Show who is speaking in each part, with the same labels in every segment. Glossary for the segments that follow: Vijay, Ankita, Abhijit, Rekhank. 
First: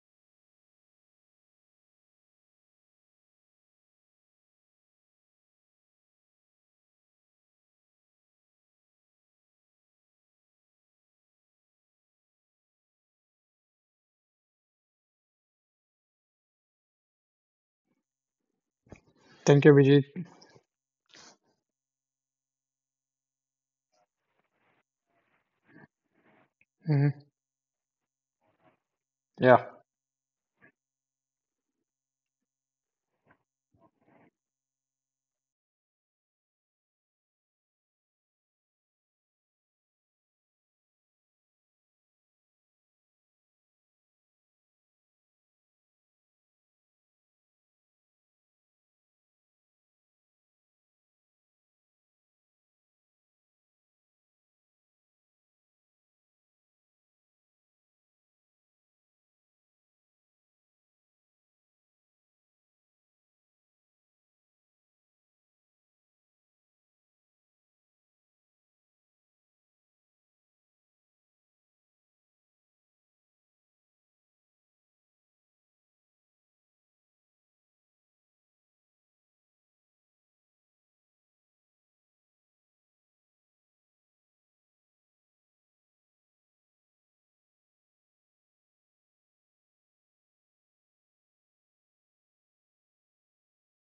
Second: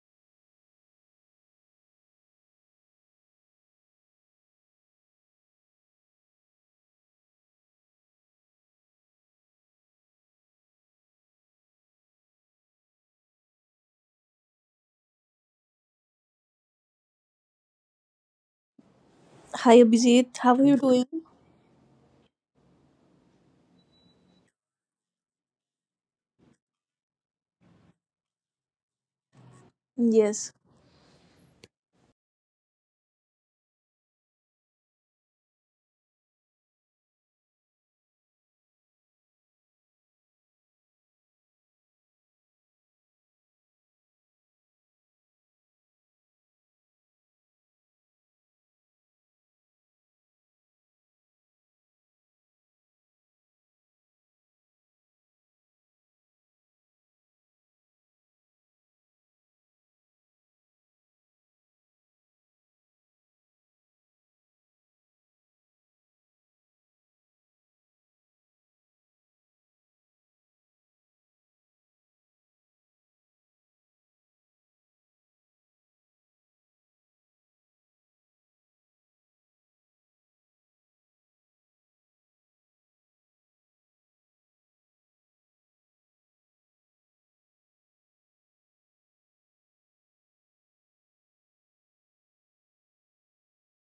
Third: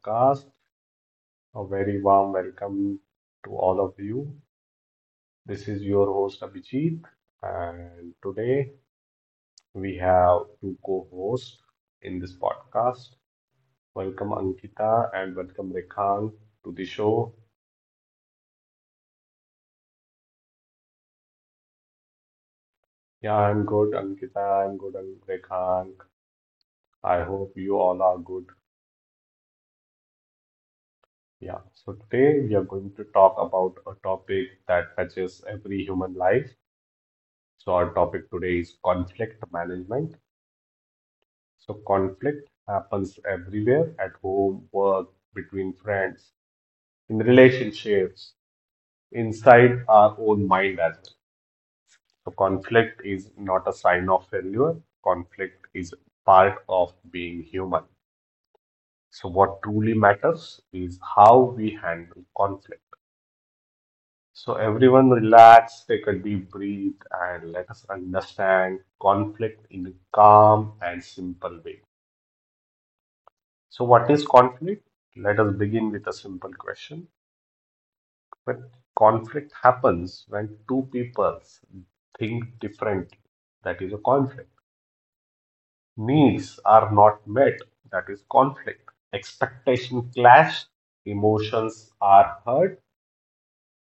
Speaker 1: podcast. A very warm welcome to all of you. This is your host, Abhijit, and today we have two co-hosts in this podcast. Welcome, Ankita, and welcome, Rekhank, to the show.
Speaker 2: Thank you,
Speaker 3: Hi
Speaker 2: Vijay.
Speaker 3: Abhijit, how are you doing?
Speaker 1: Yeah, I'm good, Ankita. I'm good, and Rekhank.
Speaker 2: Hmm.
Speaker 1: I hope you all are good.
Speaker 2: Yeah.
Speaker 3: Yes.
Speaker 1: Yeah, so today we are going to talk about a topic that touches every human life. So, our topic today is conflict management. So, conflict happens everywhere at home, work, between friends, in relationships, inside our own mind as well. So, conflict is not a sign of failure, conflict is part of being human. So, what truly matters is how we handle conflict. So, everyone relax, take a deep breath, and let us understand conflict in a calm and simple way. So, what is conflict? Let us begin with a simple question. When conflict happens when two people think differently, that is a conflict. Needs are not met, that is conflict. Expectation clash, emotions are hurt.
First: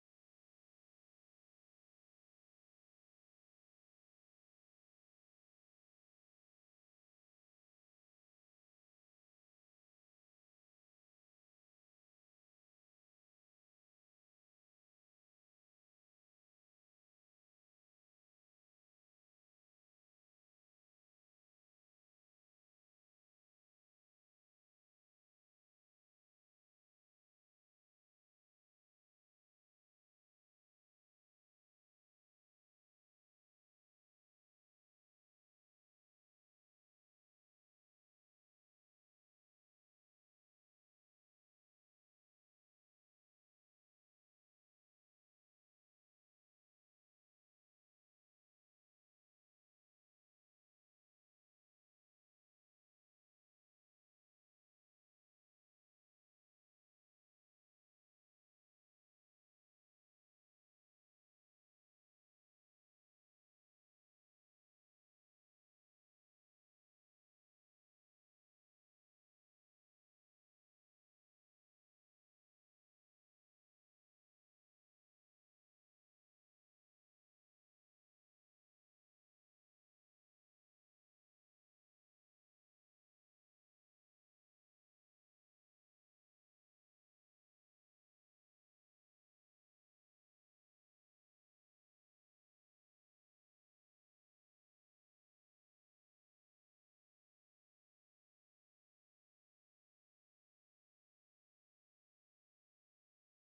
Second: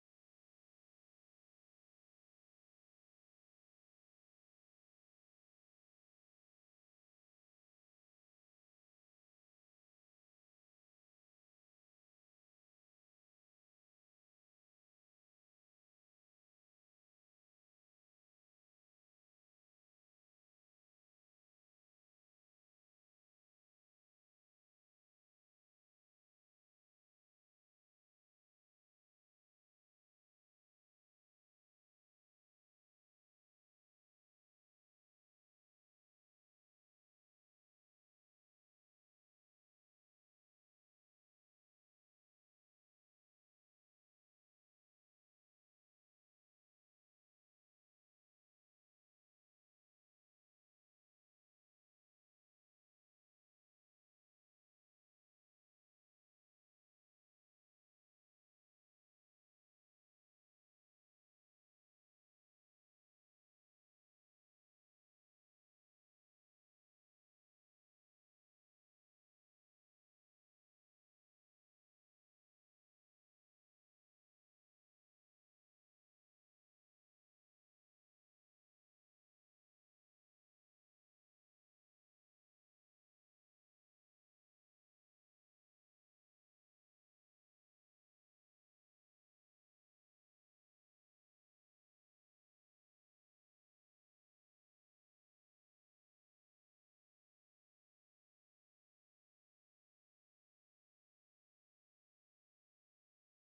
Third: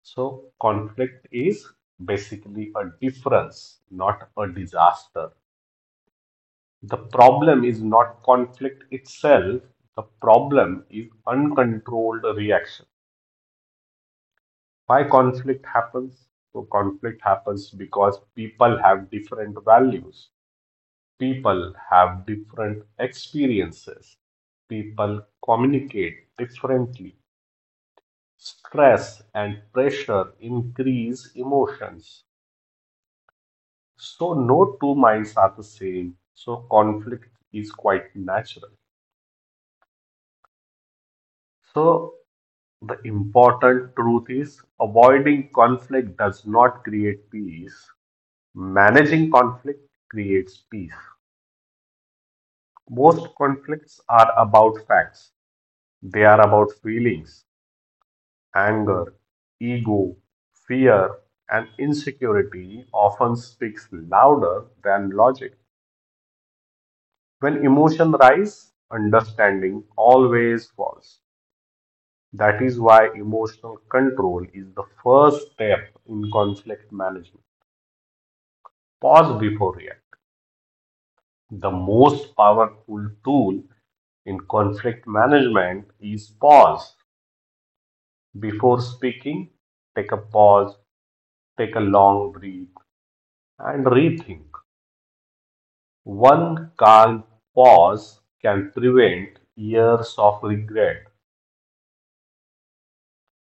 Speaker 1: So, conflict is basically a difference, not a disaster. The problem is not conflict itself, the problem is uncontrolled reaction. Why conflict happens? So conflict happens because people have different values, people have different experiences, people communicate differently, stress and pressure increase emotions. So no two minds are the same, so conflict is quite natural. So the important truth is avoiding conflict does not create peace. Managing conflict creates peace. Most conflicts are about facts, they are about feelings, anger, ego, fear, and insecurity often speaks louder than logic. When emotion rise, understanding always falls. That is why emotional control is the first step in conflict management. Pause before reacting. The most powerful tool in conflict management is pause. Before speaking, take a pause, take a long breath, and rethink. One calm pause can prevent years of regret.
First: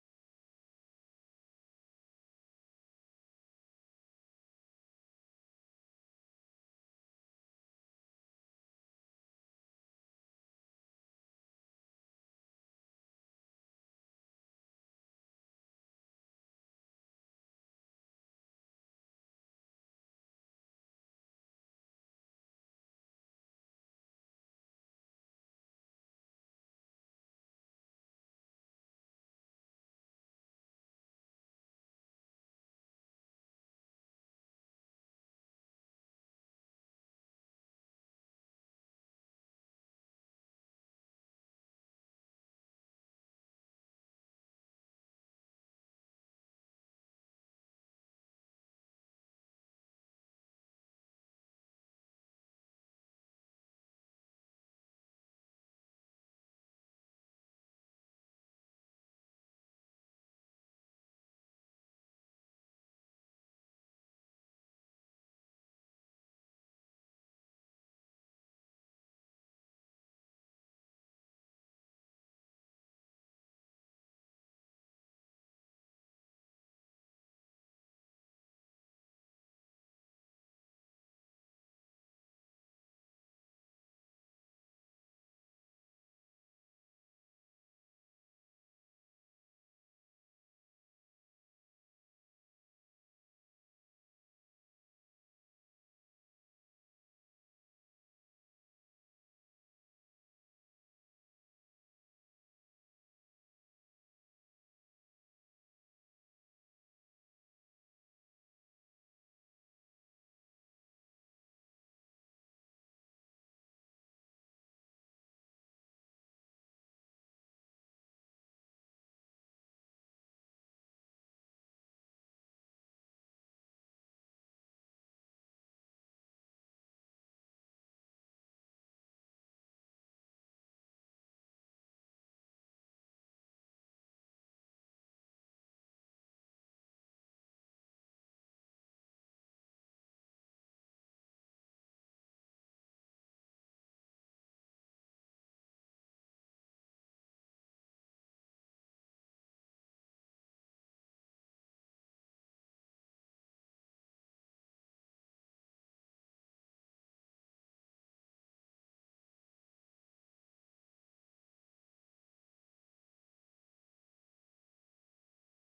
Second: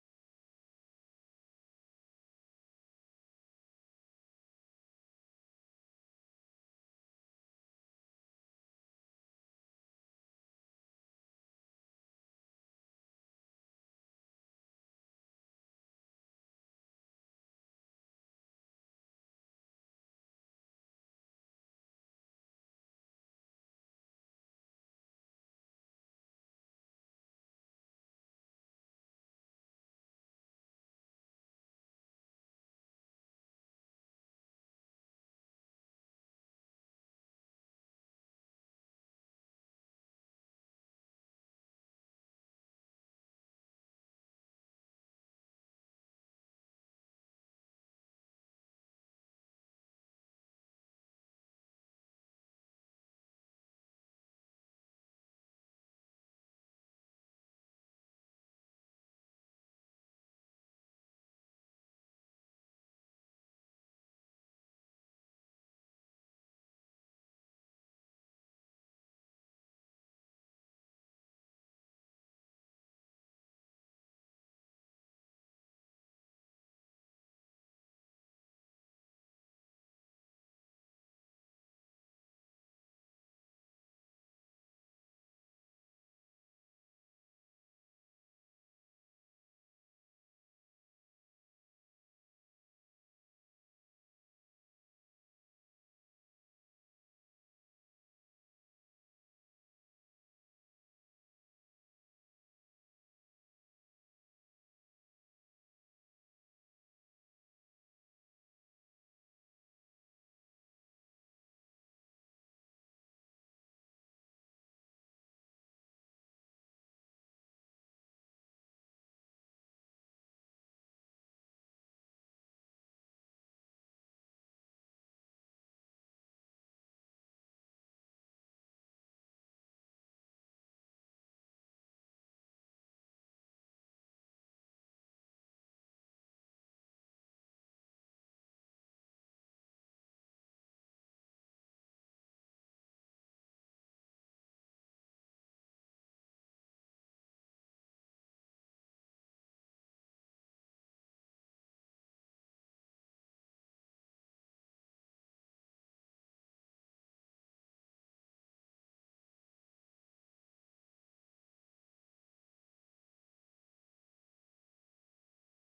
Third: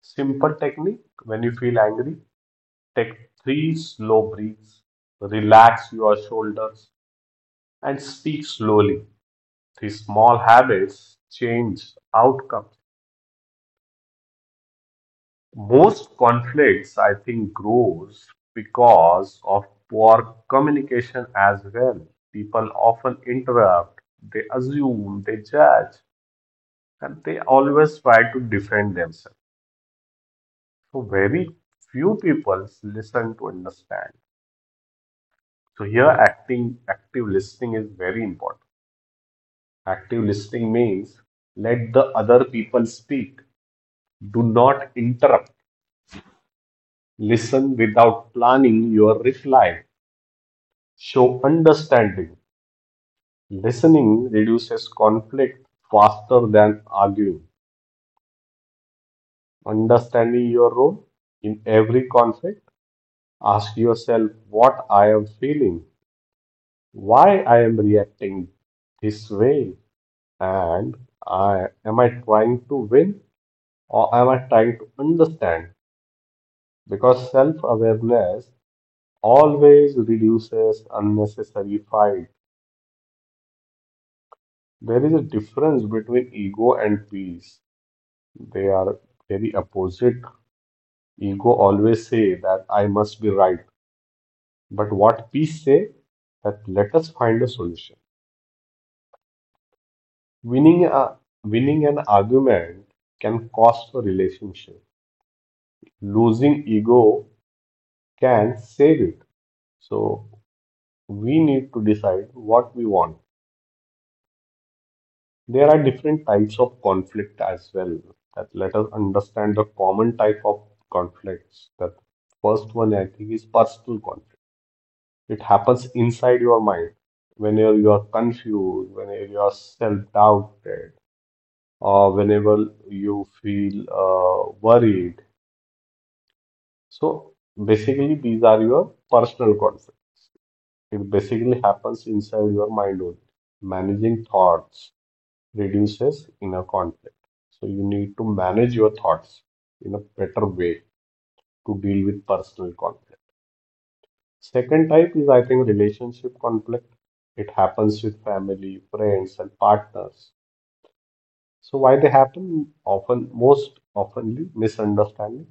Speaker 1: Simple technique: when you feel angry, take three slow breaths, relax your shoulders, and speak slowly. These small habits change outcomes. Most conflicts, I think, grows because of poor communication as well. People often interrupt, they assume, they judge, and they always try to defend themselves. So very few people listen to understand. So here acting active listening is very important. Active listening means let the other people speak. Do not interrupt. Listen without planning your reply. Show understanding. Listening reduces conflict faster than arguing. Understanding your role in every conflict, ask yourself what I am feeling, why I am reacting this way, and am I trying to win or am I trying to understand? Because self awareness always reduces unnecessary fight. There is a difference between ego and peace. They are very opposite. Ego always say that I must be right. But what peace say that let us find a solution. Winning a Winning an argument can cost a relationship. Losing ego can save it. So we need to decide what we want. There are different types of conflict as well. That let us understand the common type of conflicts. That first one I think is personal conflict. It happens inside your mind whenever you are confused, whenever you are self-doubted, or whenever you feel worried. So basically, these are your personal conflicts. It basically happens inside your mind only. Managing thoughts reduces inner conflict. So you need to manage your thoughts in a better way to deal with personal conflict. Second type is, I think, relationship conflict. It happens with family, friends, and partners. So why they happen? Often, most oftenly, misunderstanding,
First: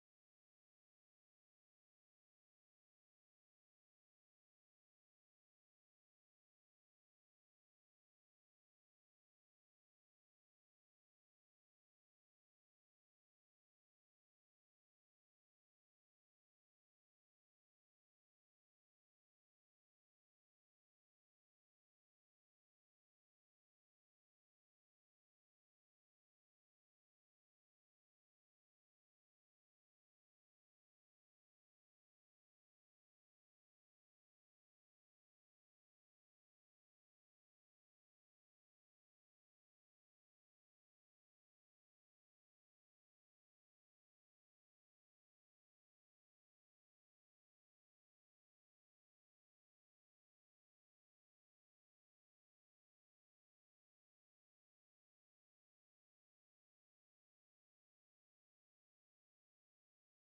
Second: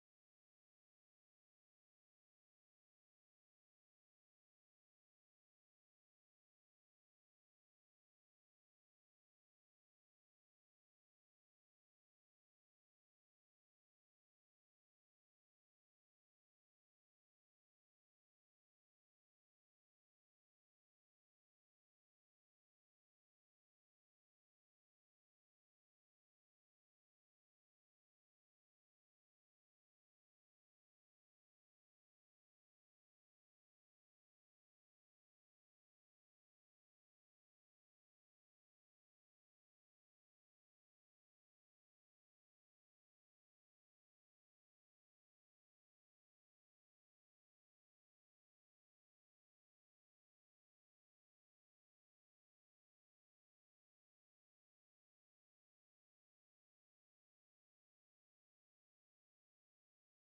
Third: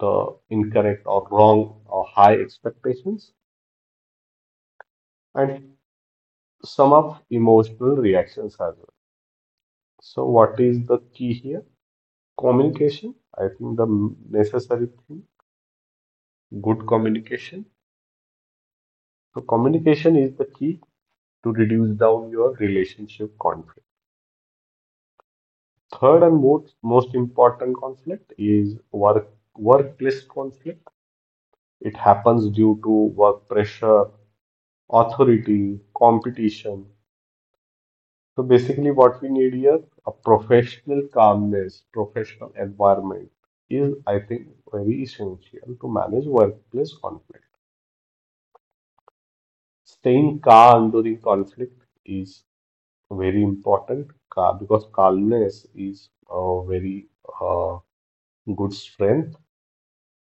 Speaker 1: the incorrect or wrong or high expectations, and some of emotional reactions as well. So what is the key here? Communication. I think the necessary thing, good communication. So communication is the key to reduce down your relationship conflict. Third and most important conflict is workplace conflict. It happens due to work pressure, authority, competition. So basically, what we need here a professional calmness, professional environment is, I think, very essential to manage workplace conflict. Staying calm during conflict is very important because calmness is a very uh, good strength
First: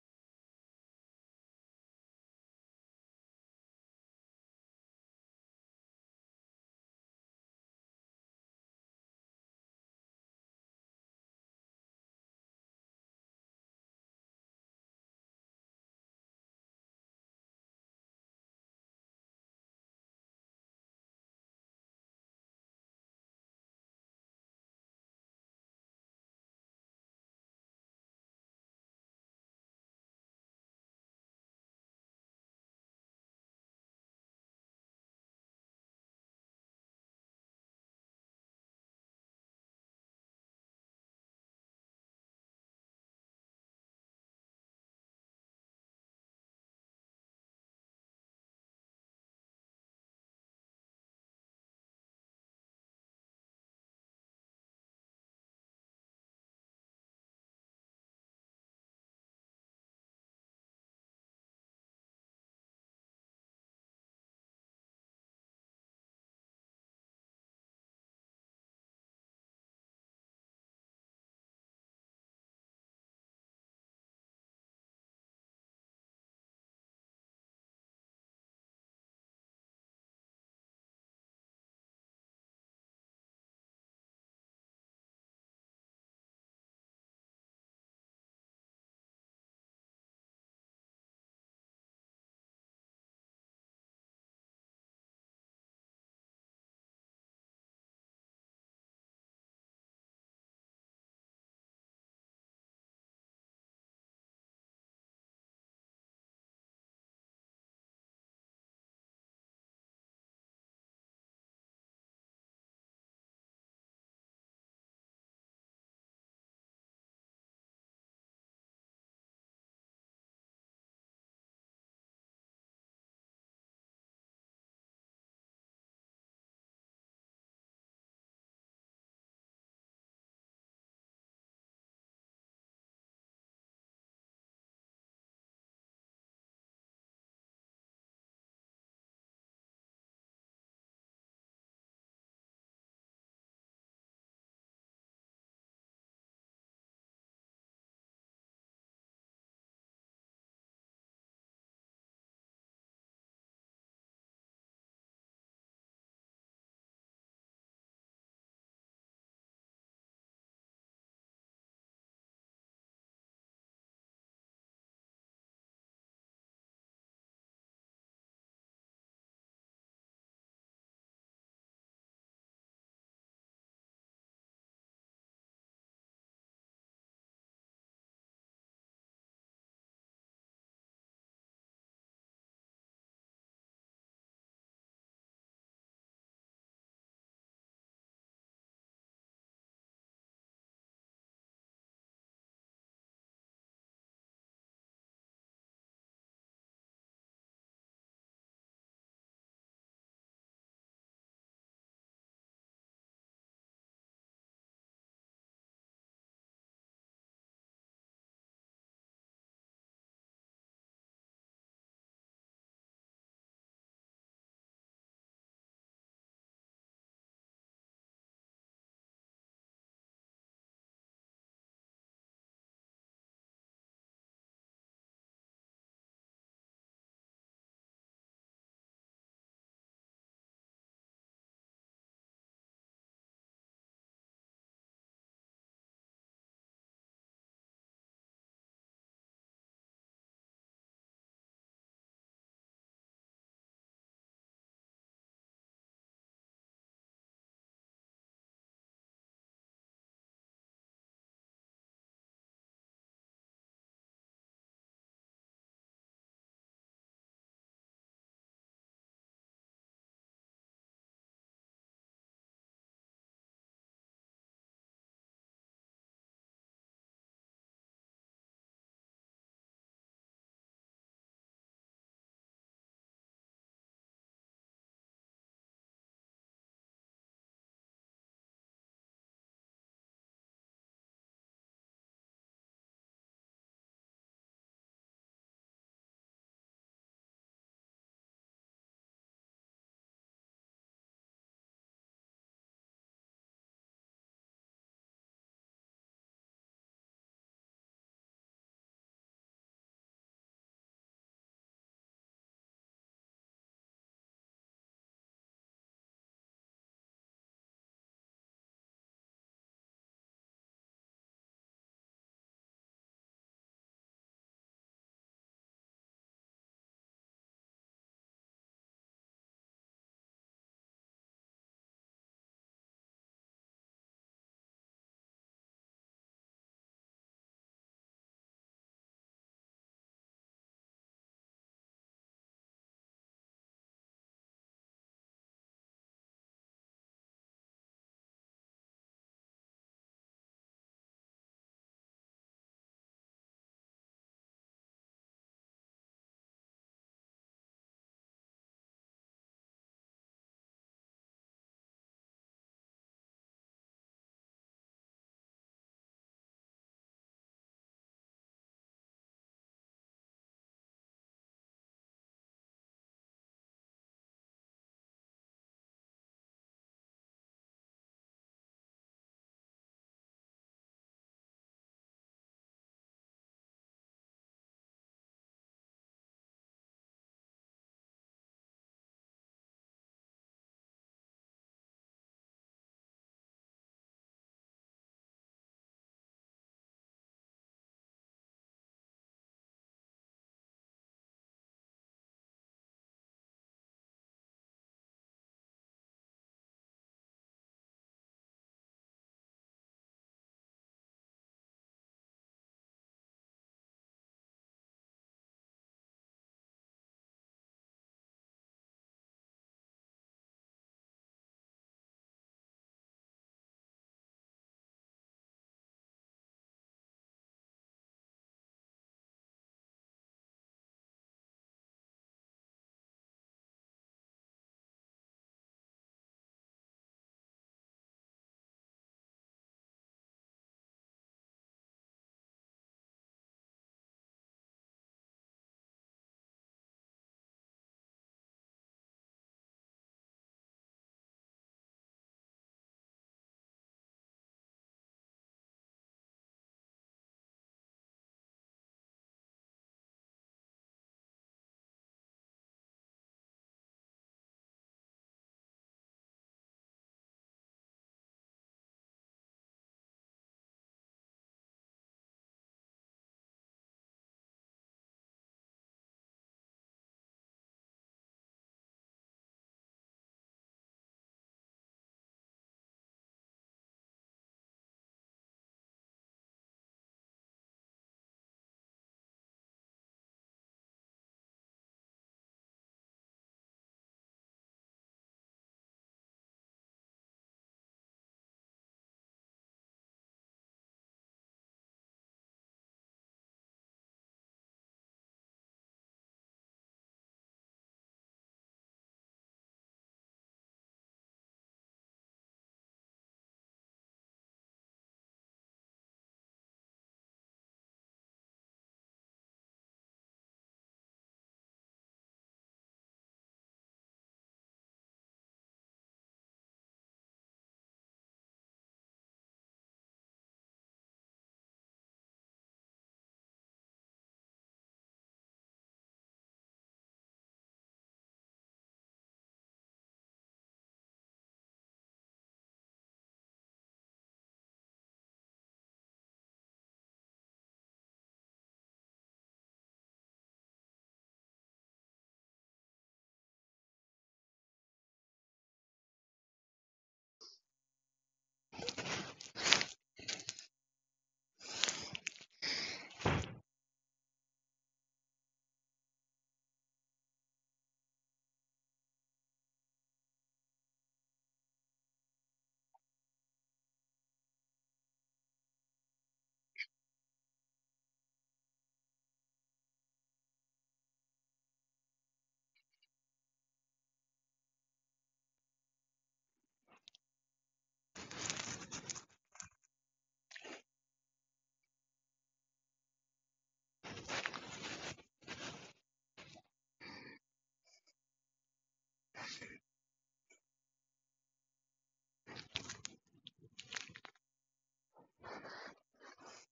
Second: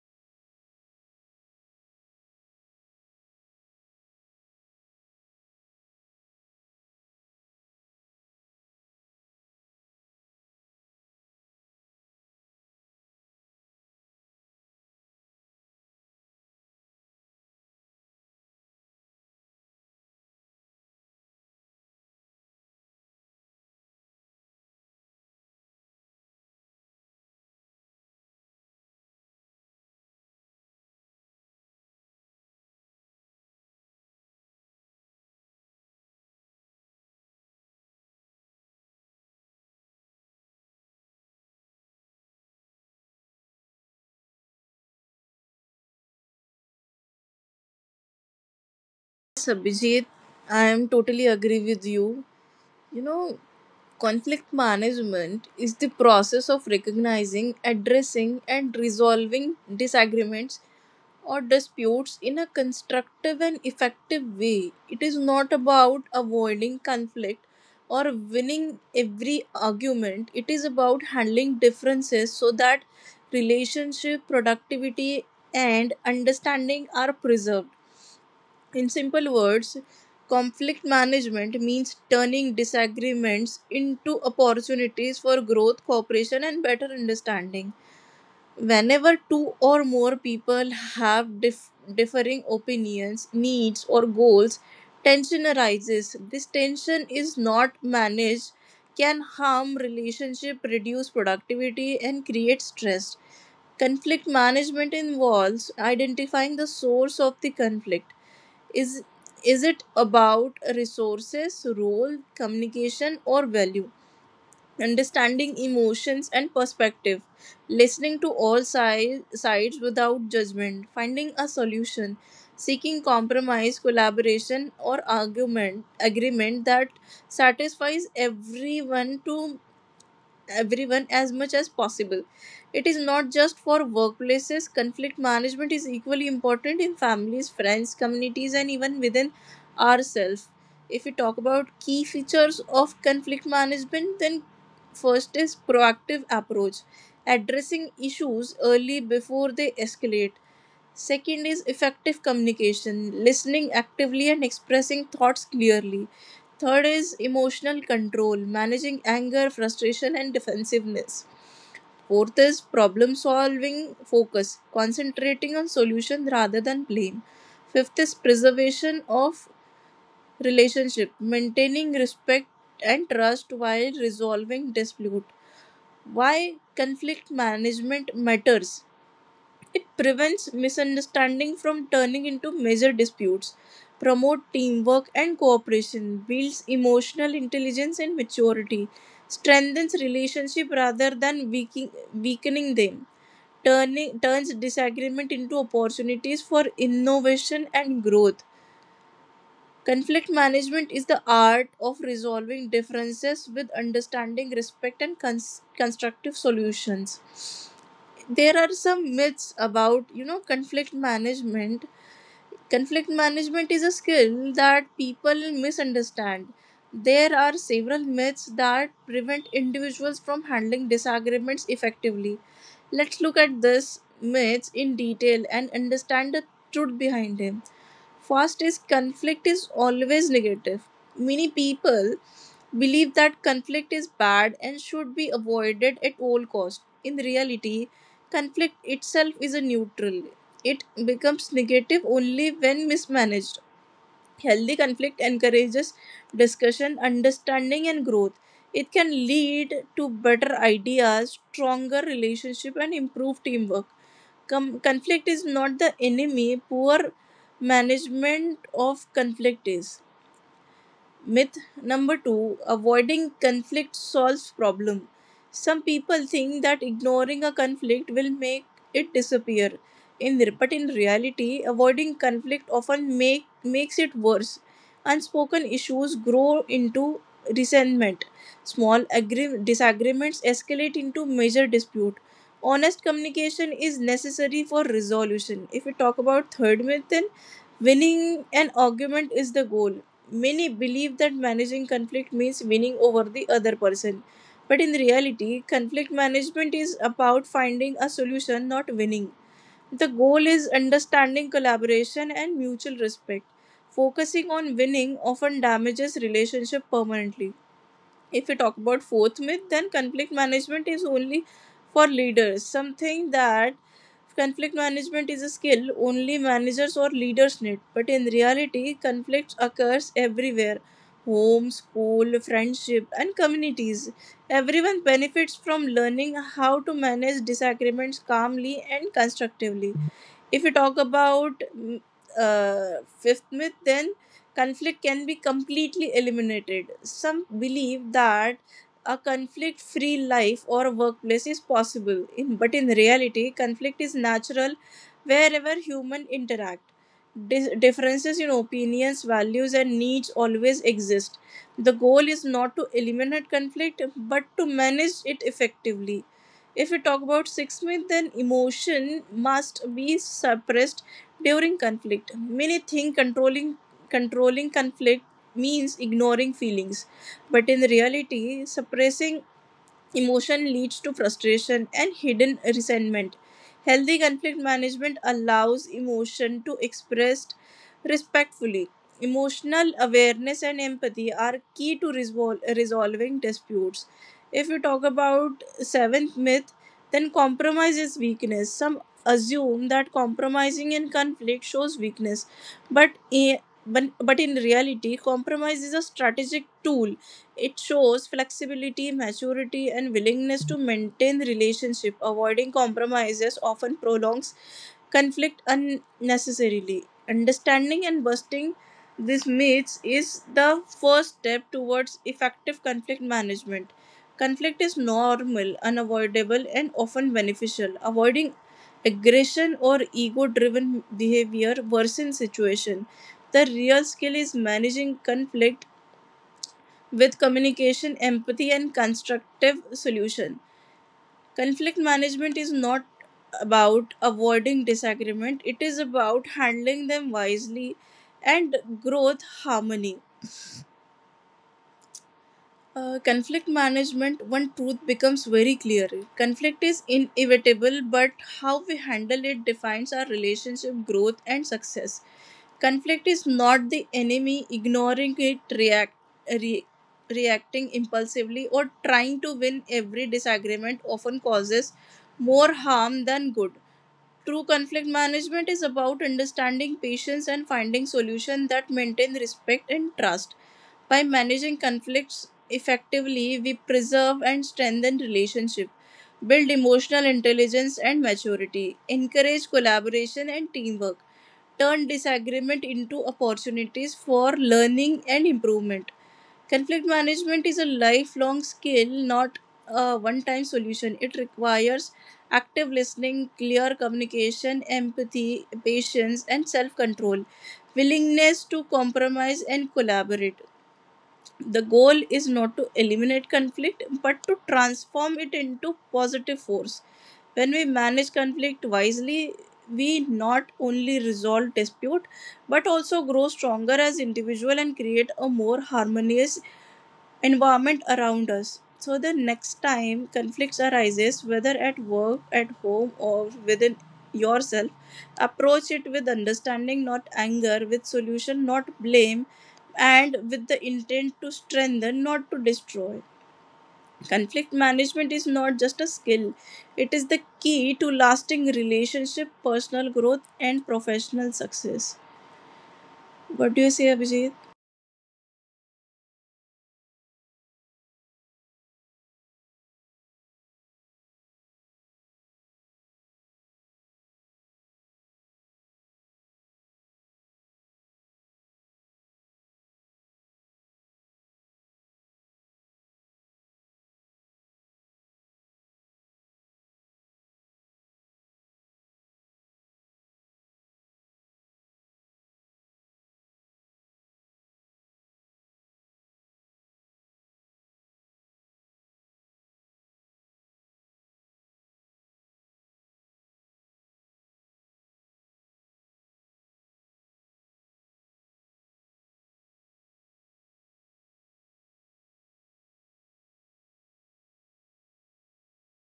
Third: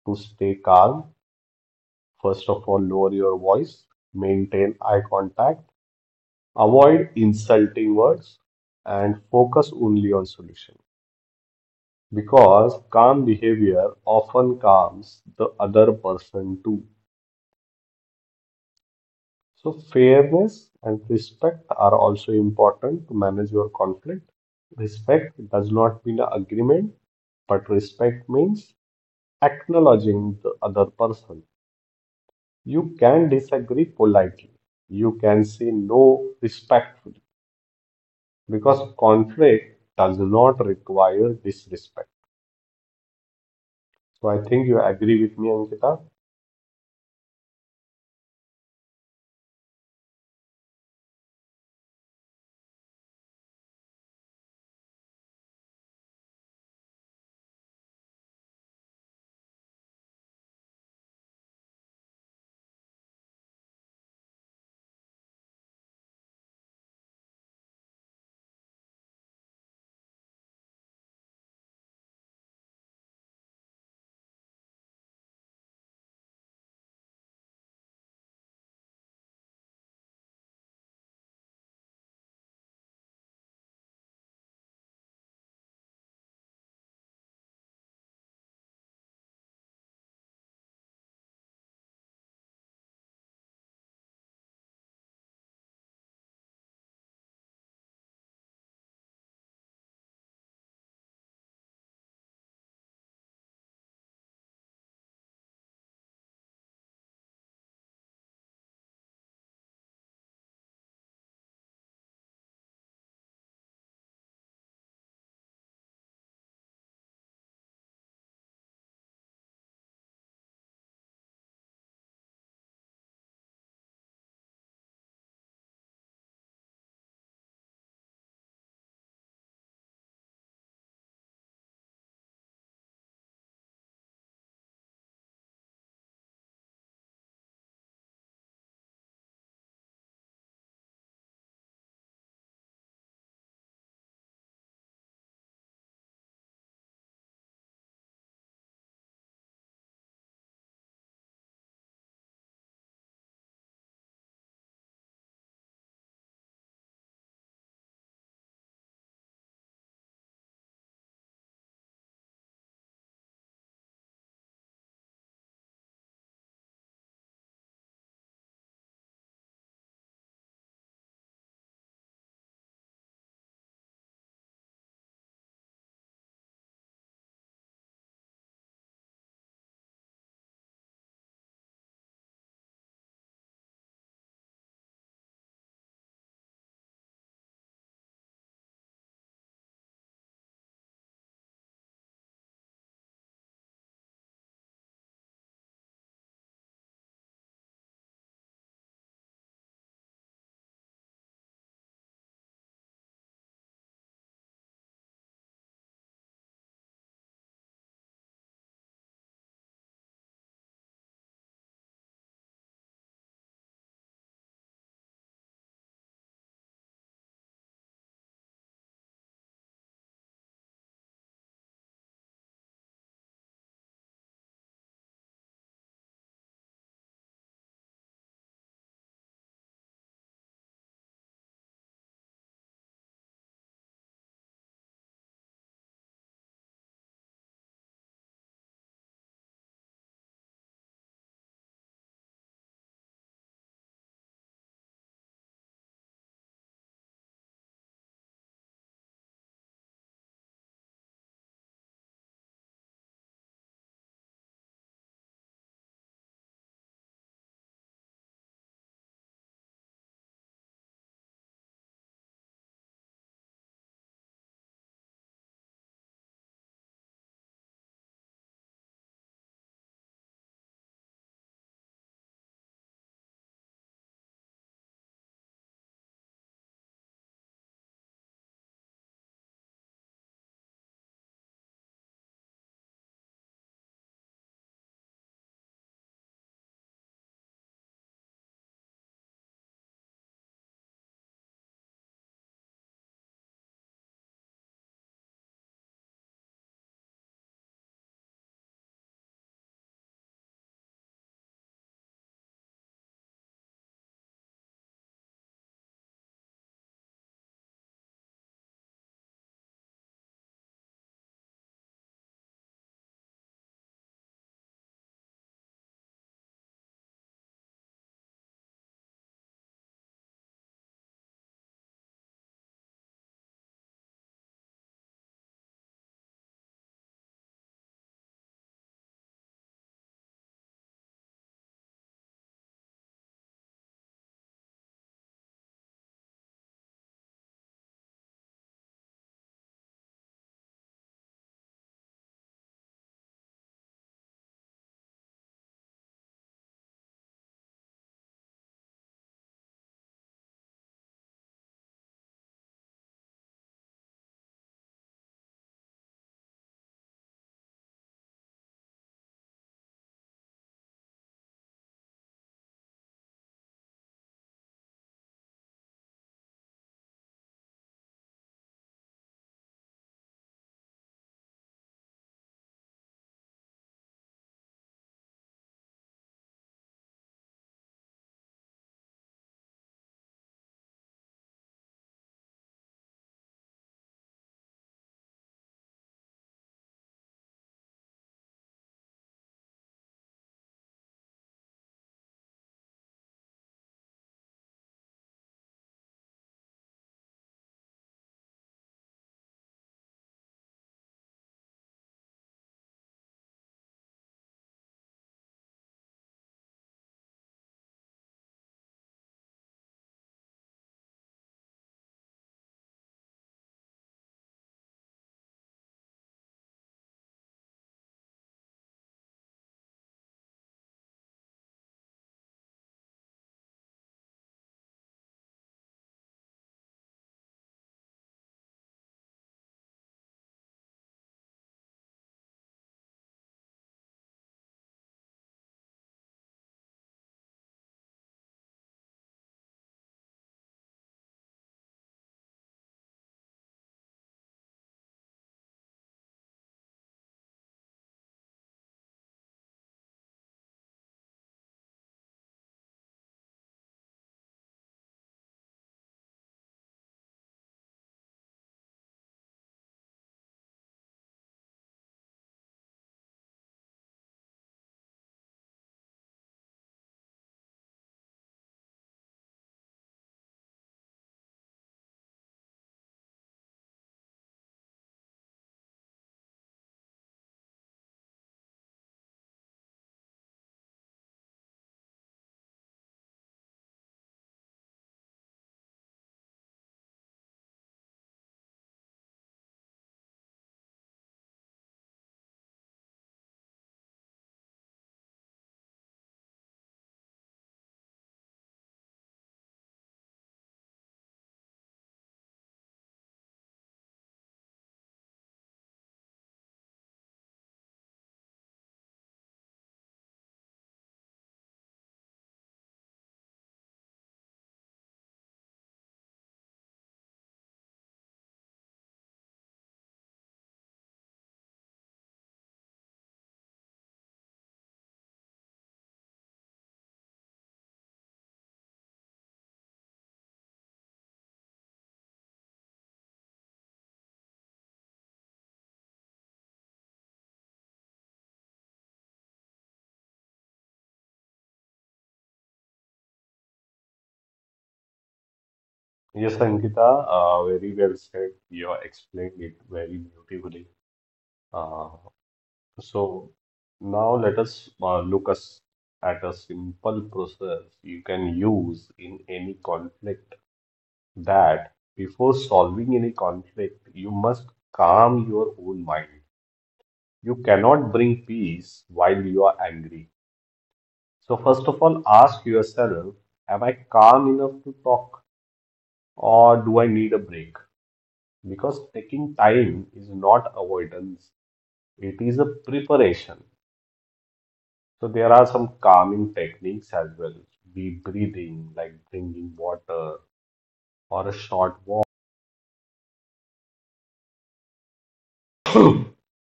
Speaker 1: to stay calm. First of all, lower your voice, maintain eye contact, avoid insulting words, and focus only on solution. Because calm behavior often calms the other person too. So fairness and respect are also important to manage your conflict. Respect does not mean agreement, but respect means acknowledging the other person. You can disagree politely. You can say no respectfully. Because conflict does not require disrespect. So I think you agree with me, Ankita.
Speaker 3: Yes, Abhijit, I am totally agree with you. You know, conflict management is the process of recognizing, addressing, and resolving disagreements or disputes in a constructive and effective way. It is not about avoiding conflict or winning every argument, it is about handling differences so that relationship, productivity, and understanding are preserved. In simple words, conflict management means turning disagreements into opportunities for growth, cooperation, and better understanding. Whenever two or more people have differing opinions, needs, or goals, tension arises. This tension is not managed, can harm relationship, reduce productivity, and create stress. Conflict management involves identifying the source of the conflict is is it about resources, role, communication or value? Understanding emotions and perspective, listening to all sides without judgment, finding a solution, seeking compromise, collaboration or argument agreement that satisfies everyone as much as possible. It is not just for workplaces, conflict management is equally important in families, friends, communities, and even within ourselves. If we talk about key features of conflict management, then first is proactive approach, addressing issues early before they escalate. Second is effective communication, listening actively and expressing thoughts clearly. Third is emotional control, managing anger, frustration, and defensiveness. Fourth is problem solving focus, concentrating on solution rather than blame. Fifth is preservation of relationship, maintaining respect and trust while resolving dispute. Why conflict management matters. It prevents misunderstanding from turning into major disputes, promotes teamwork and cooperation, builds emotional intelligence and maturity, strengthens relationship rather than weakening them, turning turns disagreement into opportunities for innovation and growth. Conflict management is the art of resolving differences with understanding, respect, and constructive solutions. There are some myths about, you know, conflict management. Conflict management is a skill that people misunderstand. There are several myths that prevent individuals from handling disagreements effectively. Let's look at this myths in detail and understand the truth behind them. First is conflict is always negative. Many people believe that conflict is bad and should be avoided at all cost. In reality, conflict itself is a neutral. It becomes negative only when mismanaged. Healthy conflict encourages discussion, understanding, and growth. It can lead to better ideas, stronger relationship, and improved teamwork. Conflict is not the enemy, poor management of conflict is. Myth number two, avoiding conflict solves problem. Some people think that ignoring a conflict will make it disappear. In re- but in reality, avoiding conflict often make makes it worse. Unspoken issues grow into resentment. Small disagreements escalate into major dispute. Honest communication is necessary for resolution. If we talk about third myth, then winning an argument is the goal. Many believe that managing conflict means winning over the other person. But in reality, conflict management is about finding a solution, not winning. The goal is understanding collaboration and mutual respect. Focusing on winning often damages relationship permanently. If we talk about fourth myth, then conflict management is only for leaders, something that conflict management is a skill only managers or leaders need. But in reality, conflict occurs everywhere: home, school, friendship and communities. Everyone benefits from learning how to manage disagreements calmly and constructively. If you talk about fifth myth, then conflict can be completely eliminated. Some believe that a conflict-free life or workplace is possible, but in reality, conflict is natural wherever human interact. Differences in opinions, values, and needs always exist. The goal is not to eliminate conflict, but to manage it effectively. If we talk about sixth myth, then emotion must be suppressed during conflict. Many think controlling conflict means ignoring feelings, but in reality, suppressing emotion leads to frustration and hidden resentment. Healthy conflict management allows emotion to expressed respectfully. Emotional awareness and empathy are key to resolving disputes. If we talk about seventh myth, then compromise is weakness. Some assume that compromising in conflict shows weakness, but I- but in reality, compromise is a strategic tool. It shows flexibility, maturity, and willingness to maintain relationship. Avoiding compromises often prolongs conflict unnecessarily. Understanding and busting these myths is the first step towards effective conflict management. Conflict is normal, unavoidable, and often beneficial. Avoiding aggression or ego driven behavior worsens situation. The real skill is managing conflict with communication, empathy, and constructive solution. Conflict management is not about avoiding disagreement, it is about handling them wisely and growth harmony. Conflict management, one truth becomes very clear. Conflict is inevitable, but how we handle it defines our relationship growth and success. Conflict is not the enemy, ignoring it, re, reacting impulsively, or trying to win every disagreement often causes more harm than good. True conflict management is about understanding patience and finding solutions that maintain respect and trust. By managing conflicts effectively, we preserve and strengthen relationships, build emotional intelligence and maturity, encourage collaboration and teamwork, turn disagreement into opportunities for learning and improvement. Conflict management is a lifelong skill, not a one time solution. It requires active listening, clear communication, empathy, patience, and self control, willingness to compromise and collaborate. The goal is not to eliminate conflict but to transform it into positive force. When we manage conflict wisely, we not only resolve dispute but also grow stronger as individual and create a more harmonious environment around us. So the next time conflicts arises, whether at work, at home, or within yourself, approach it with understanding not anger, with solution not blame, and with the intent to strengthen, not to destroy. Conflict management is not just a skill, it is the key to lasting relationship, personal growth and professional success. What do you say, Abhijit?
Speaker 1: Yes, Ankita, very well said. You explained it very beautifully. Uh, so now let us look us at a simple process you can use in any conflict. That before solving any conflict, you must calm your own mind. You cannot bring peace while you are angry. So, first of all, ask yourself: am I calm enough to talk or do I need a break? Because taking time is not avoidance, it is a preparation. So, there are some calming techniques as well, deep breathing, like drinking water or a short walk.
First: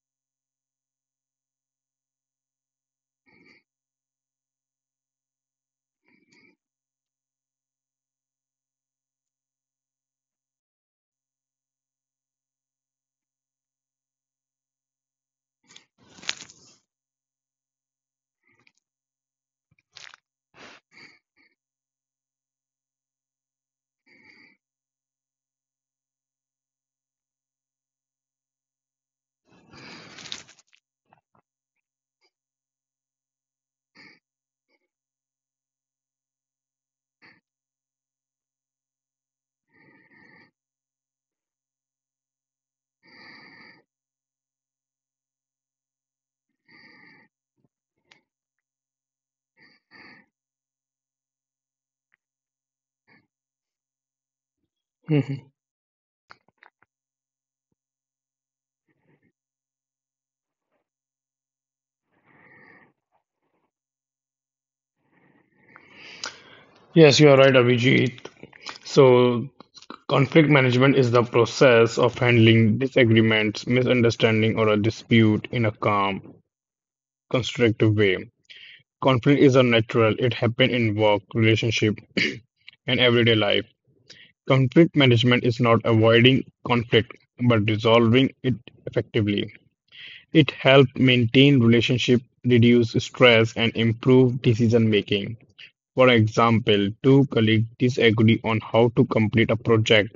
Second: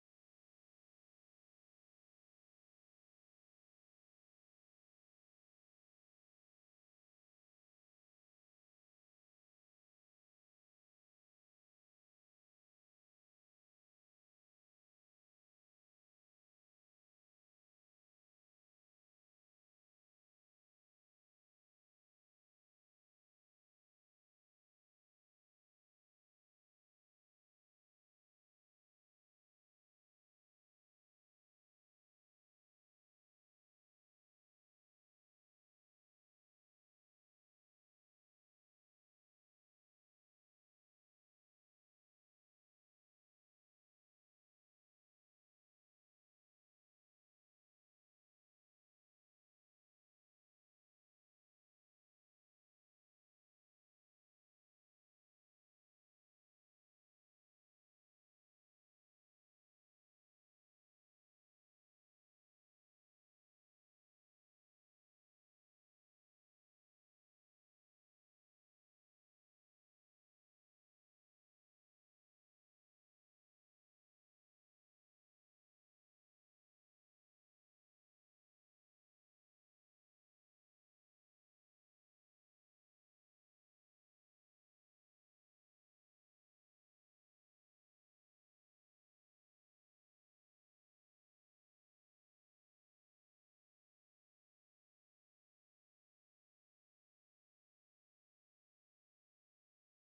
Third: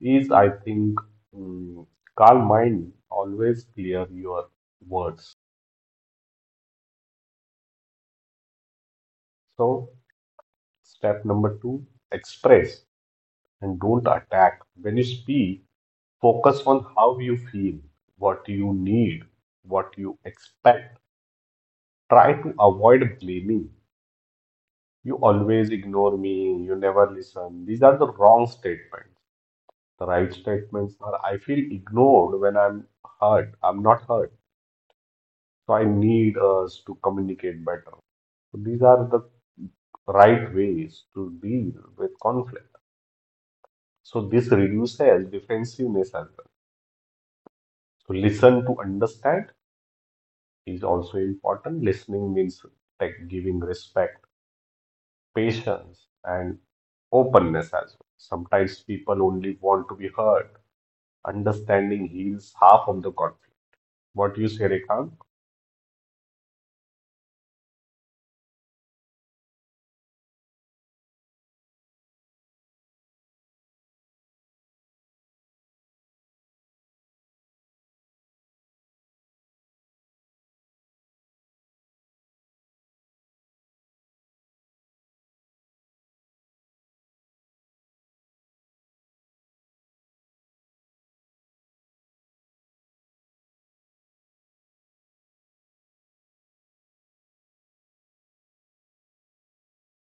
Speaker 1: is, I think, mm, calm mind always clear your words. So, step number two, express and don't attack. When you speak, focus on how you feel, what you need, what you expect. Try to avoid blaming. You always ignore me, you never listen. These are the wrong statements. The right statements are I feel ignored when I'm hurt. I'm not hurt. So I need us to communicate better. So these are the right ways to deal with conflict. So this reduces defensiveness as well. So listen to understand is also important. Listening means like giving respect,
Speaker 2: Mhm.
Speaker 1: patience, and openness as well. Sometimes people only want to be heard. Understanding heals half of the conflict. What you say, Rekhang?
Speaker 2: Yes, you are right, Abhijit. So, conflict management is the process of handling disagreements, misunderstanding, or a dispute in a calm, constructive way. Conflict is unnatural, it happens in work, relationship, and everyday life. Conflict management is not avoiding conflict, but resolving it effectively. It helps maintain relationship, reduce stress, and improve decision making. For example, two colleagues disagree on how to complete a project.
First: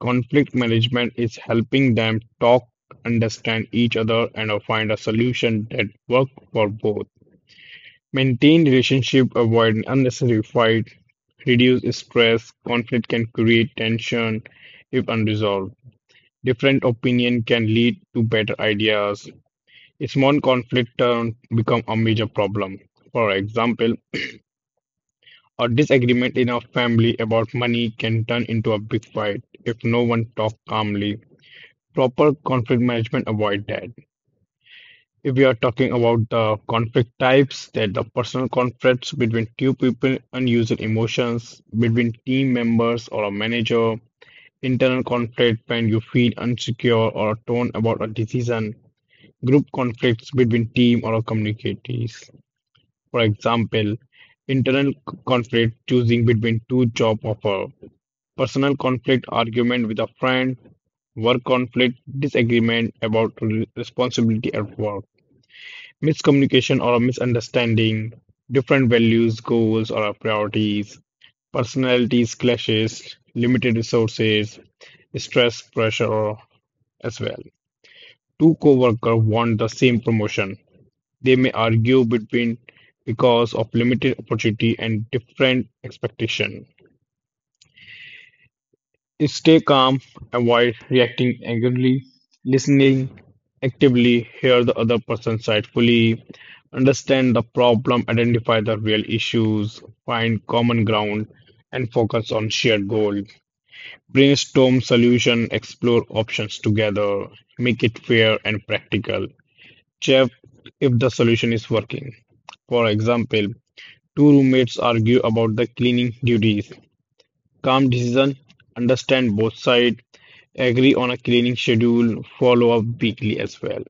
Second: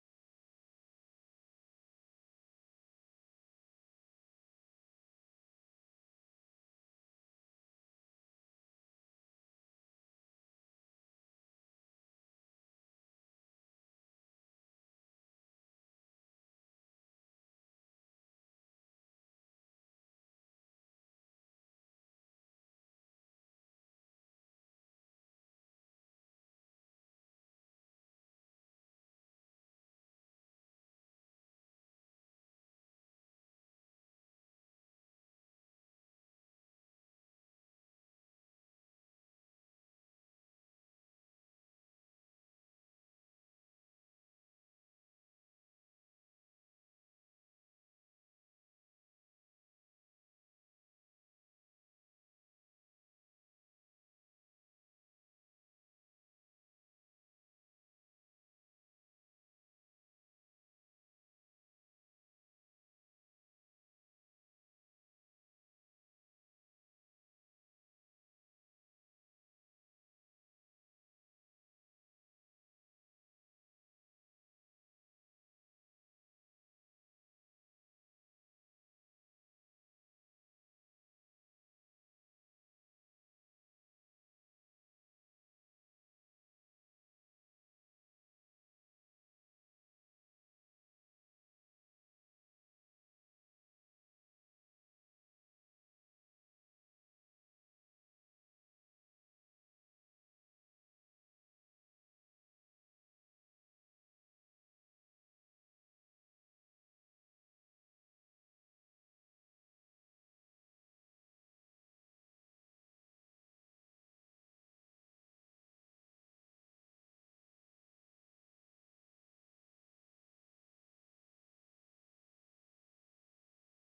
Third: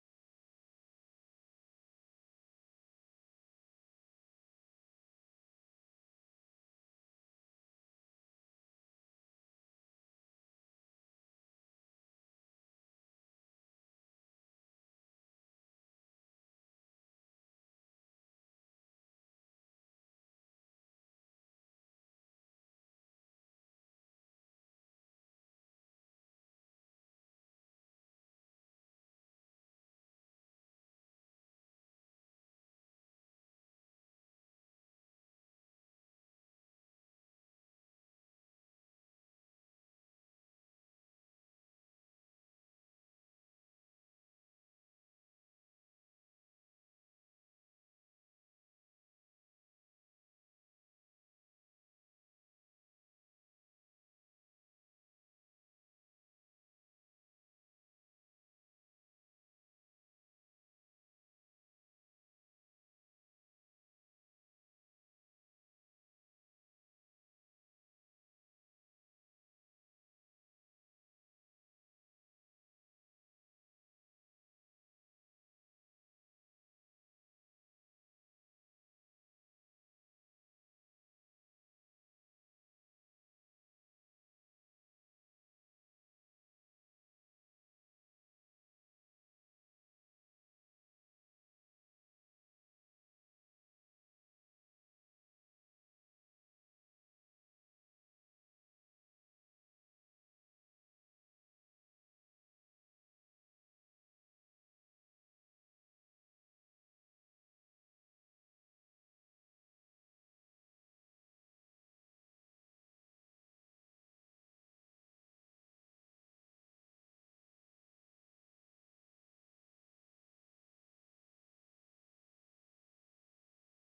Speaker 2: Conflict management is helping them talk, understand each other, and find a solution that works for both. Maintain relationship, avoid unnecessary fight, reduce stress. Conflict can create tension if unresolved. Different opinion can lead to better ideas. A small conflict turn become a major problem. For example, a disagreement in a family about money can turn into a big fight if no one talks calmly. Proper conflict management avoid that. If we are talking about the conflict types, that the personal conflicts between two people, unused emotions between team members or a manager, internal conflict when you feel insecure or a torn about a decision, group conflicts between team or communities. For example, conflict choosing between two job offer personal conflict, argument with a friend, work conflict, disagreement about responsibility at work, miscommunication or a misunderstanding, different values, goals, or our priorities, personalities clashes, limited resources, stress, pressure as well. Two co-workers want the same promotion. They may argue between because of limited opportunity and different expectation. Stay calm, avoid reacting angrily, listening actively, hear the other person's side fully, understand the problem, identify the real issues, find common ground, and focus on shared goal. Brainstorm solution, explore options together, make it fair and practical. Check if the solution is working. For example, two roommates argue about the cleaning duties. Calm decision, understand both sides, agree on a cleaning schedule, follow up weekly as well.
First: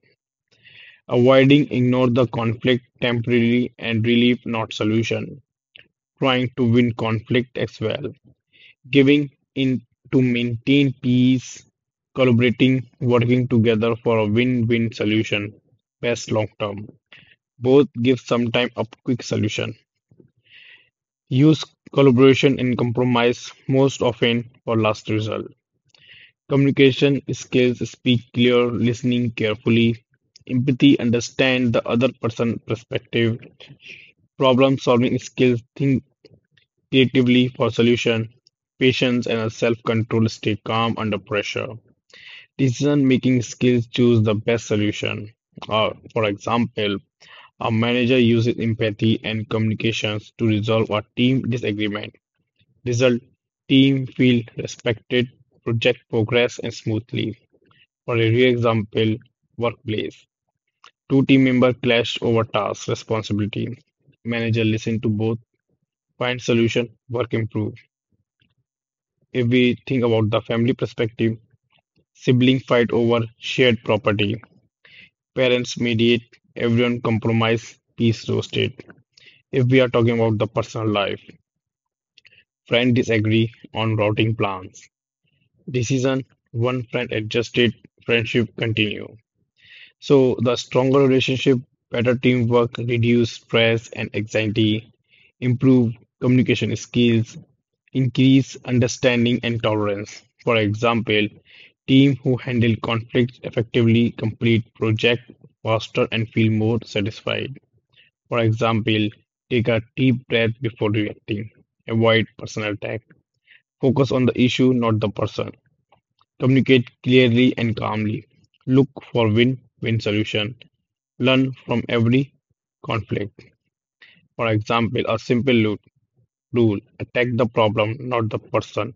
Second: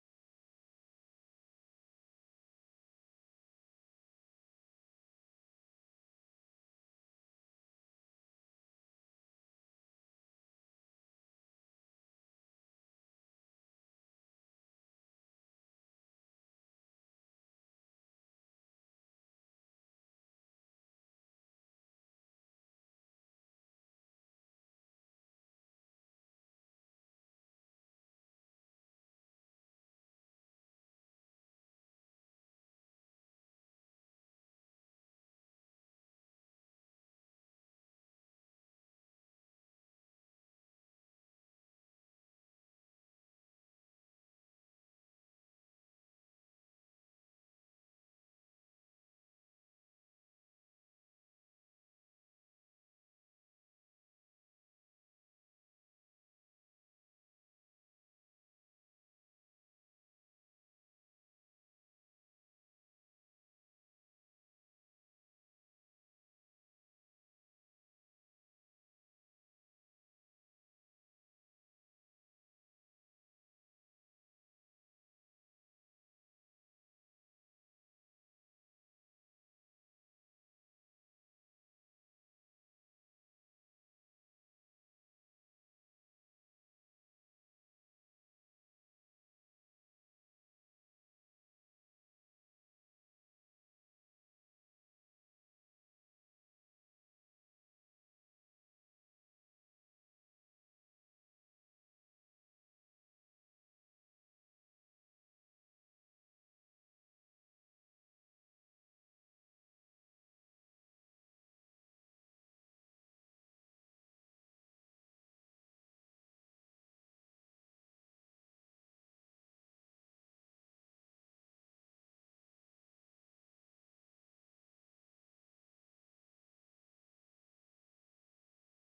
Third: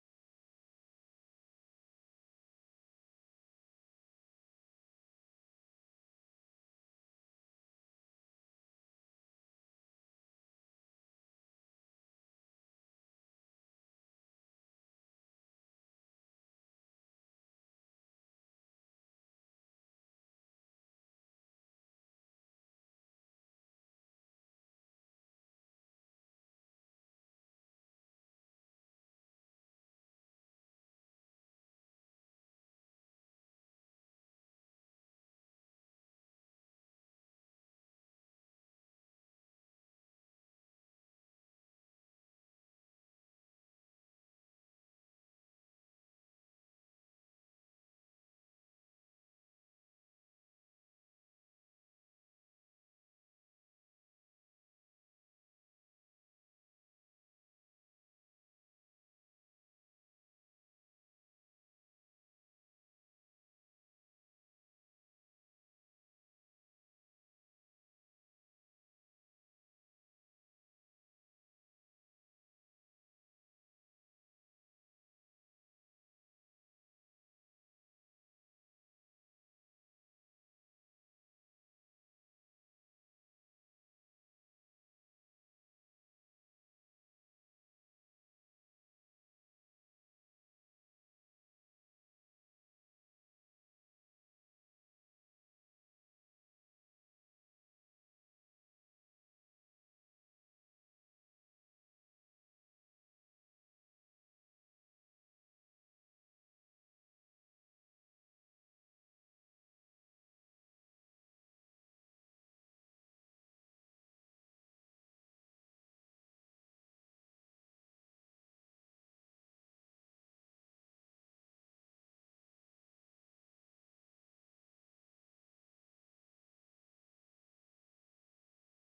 Speaker 2: Avoiding ignore the conflict temporarily and relief not solution. Trying to win conflict as well. Giving in to maintain peace, collaborating, working together for a win-win solution. Best long term. Both give sometime a quick solution. Use collaboration and compromise most often for last result. Communication skills speak clear, listening carefully, empathy, understand the other person's perspective, problem solving skills, think creatively for solution, patience and self control, stay calm under pressure. Decision making skills choose the best solution. For example, a manager uses empathy and communications to resolve a team disagreement. Result team feel respected, project progress and smoothly. For a real example, workplace. Two team members clash over tasks, responsibility. Manager listen to both, find solution, work improve. If we think about the family perspective, sibling fight over shared property. Parents mediate, everyone compromise, peace roasted. If we are talking about the personal life, friend disagree on routing plans. Decision, one friend adjusted, friendship continue. So the stronger relationship, better teamwork, reduce stress and anxiety, improve communication skills, increase understanding and tolerance. For example, team who handle conflicts effectively complete project faster and feel more satisfied. For example, take a deep breath before reacting. Avoid personal attack. Focus on the issue, not the person. Communicate clearly and calmly. Look for win-win solution. Learn from every conflict. For example, a simple rule attack the problem, not the person.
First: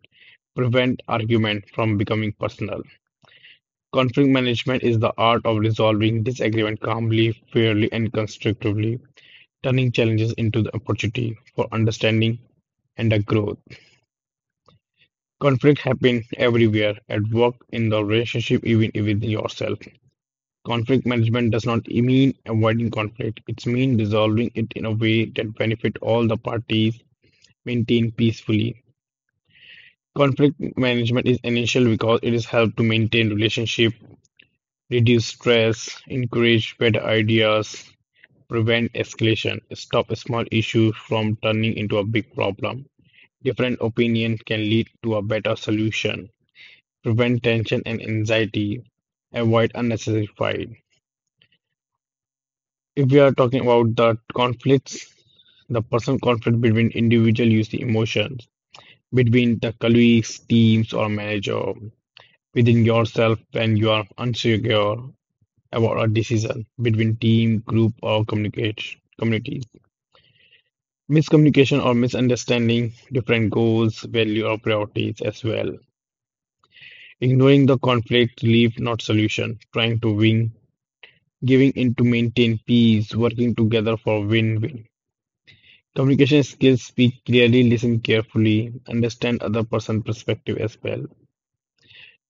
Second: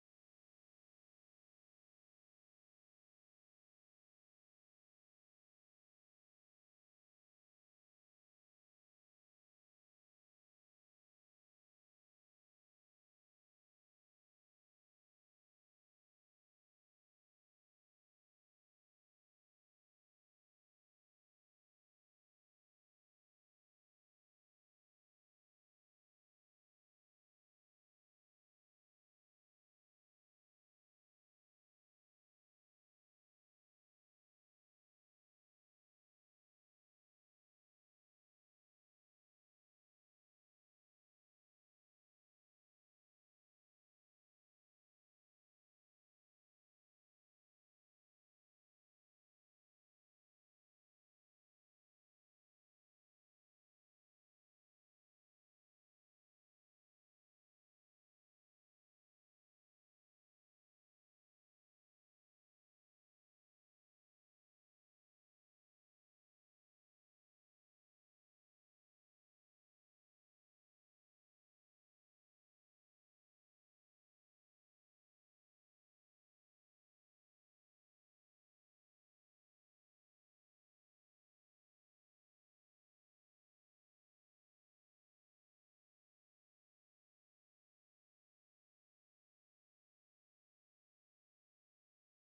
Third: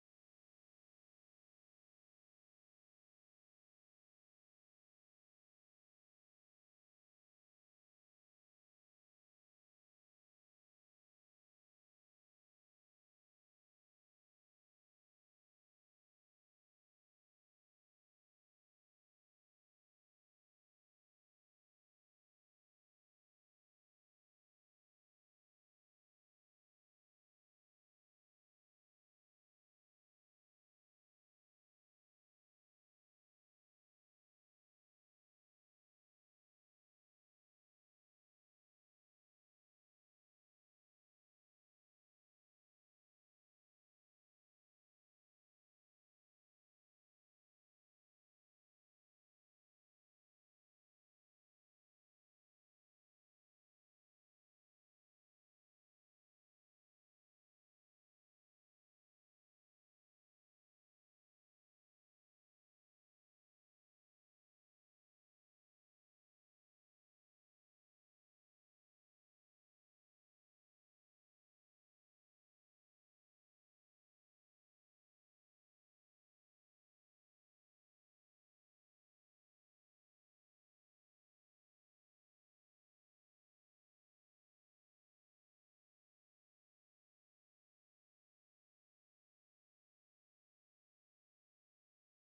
Speaker 2: Prevent argument from becoming personal. Conflict management is the art of resolving disagreement calmly, fairly, and constructively, turning challenges into the opportunity for understanding and a growth. Conflict happen everywhere at work, in the relationship, even within yourself. Conflict management does not mean avoiding conflict. It means resolving it in a way that benefit all the parties, maintain peacefully. Conflict management is essential because it is help to maintain relationship, reduce stress, encourage better ideas, prevent escalation, stop a small issue from turning into a big problem. Different opinions can lead to a better solution, prevent tension and anxiety, avoid unnecessary fight. If we are talking about the conflicts, the personal conflict between individual use the emotions, between the colleagues, teams, or manager, within yourself when you are unsure about a decision, between team, group, or communication community. Miscommunication or misunderstanding different goals, value, or priorities as well. Ignoring the conflict, leave not solution. Trying to win, giving in to maintain peace, working together for win-win. Communication skills speak clearly, listen carefully, understand other person's perspective as well.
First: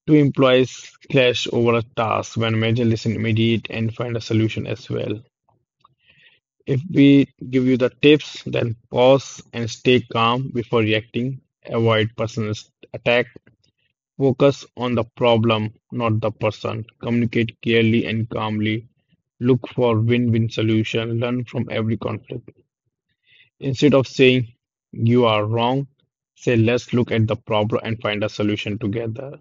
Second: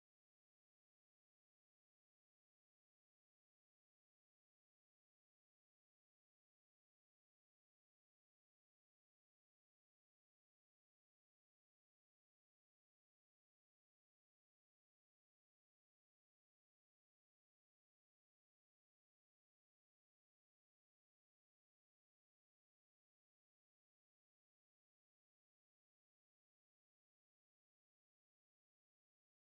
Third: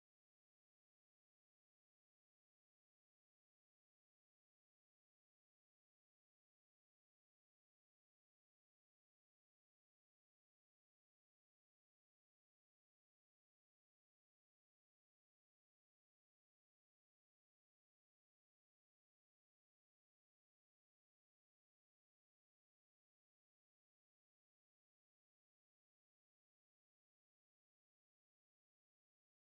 Speaker 2: Two employees clash over a task when manager listen immediate and find a solution as well. If we give you the tips, then pause and stay calm before reacting. Avoid personal attack. Focus on the problem, not the person. Communicate clearly and calmly. Look for win-win solution. Learn from every conflict. Instead of saying you are wrong, say let's look at the problem and find a solution together.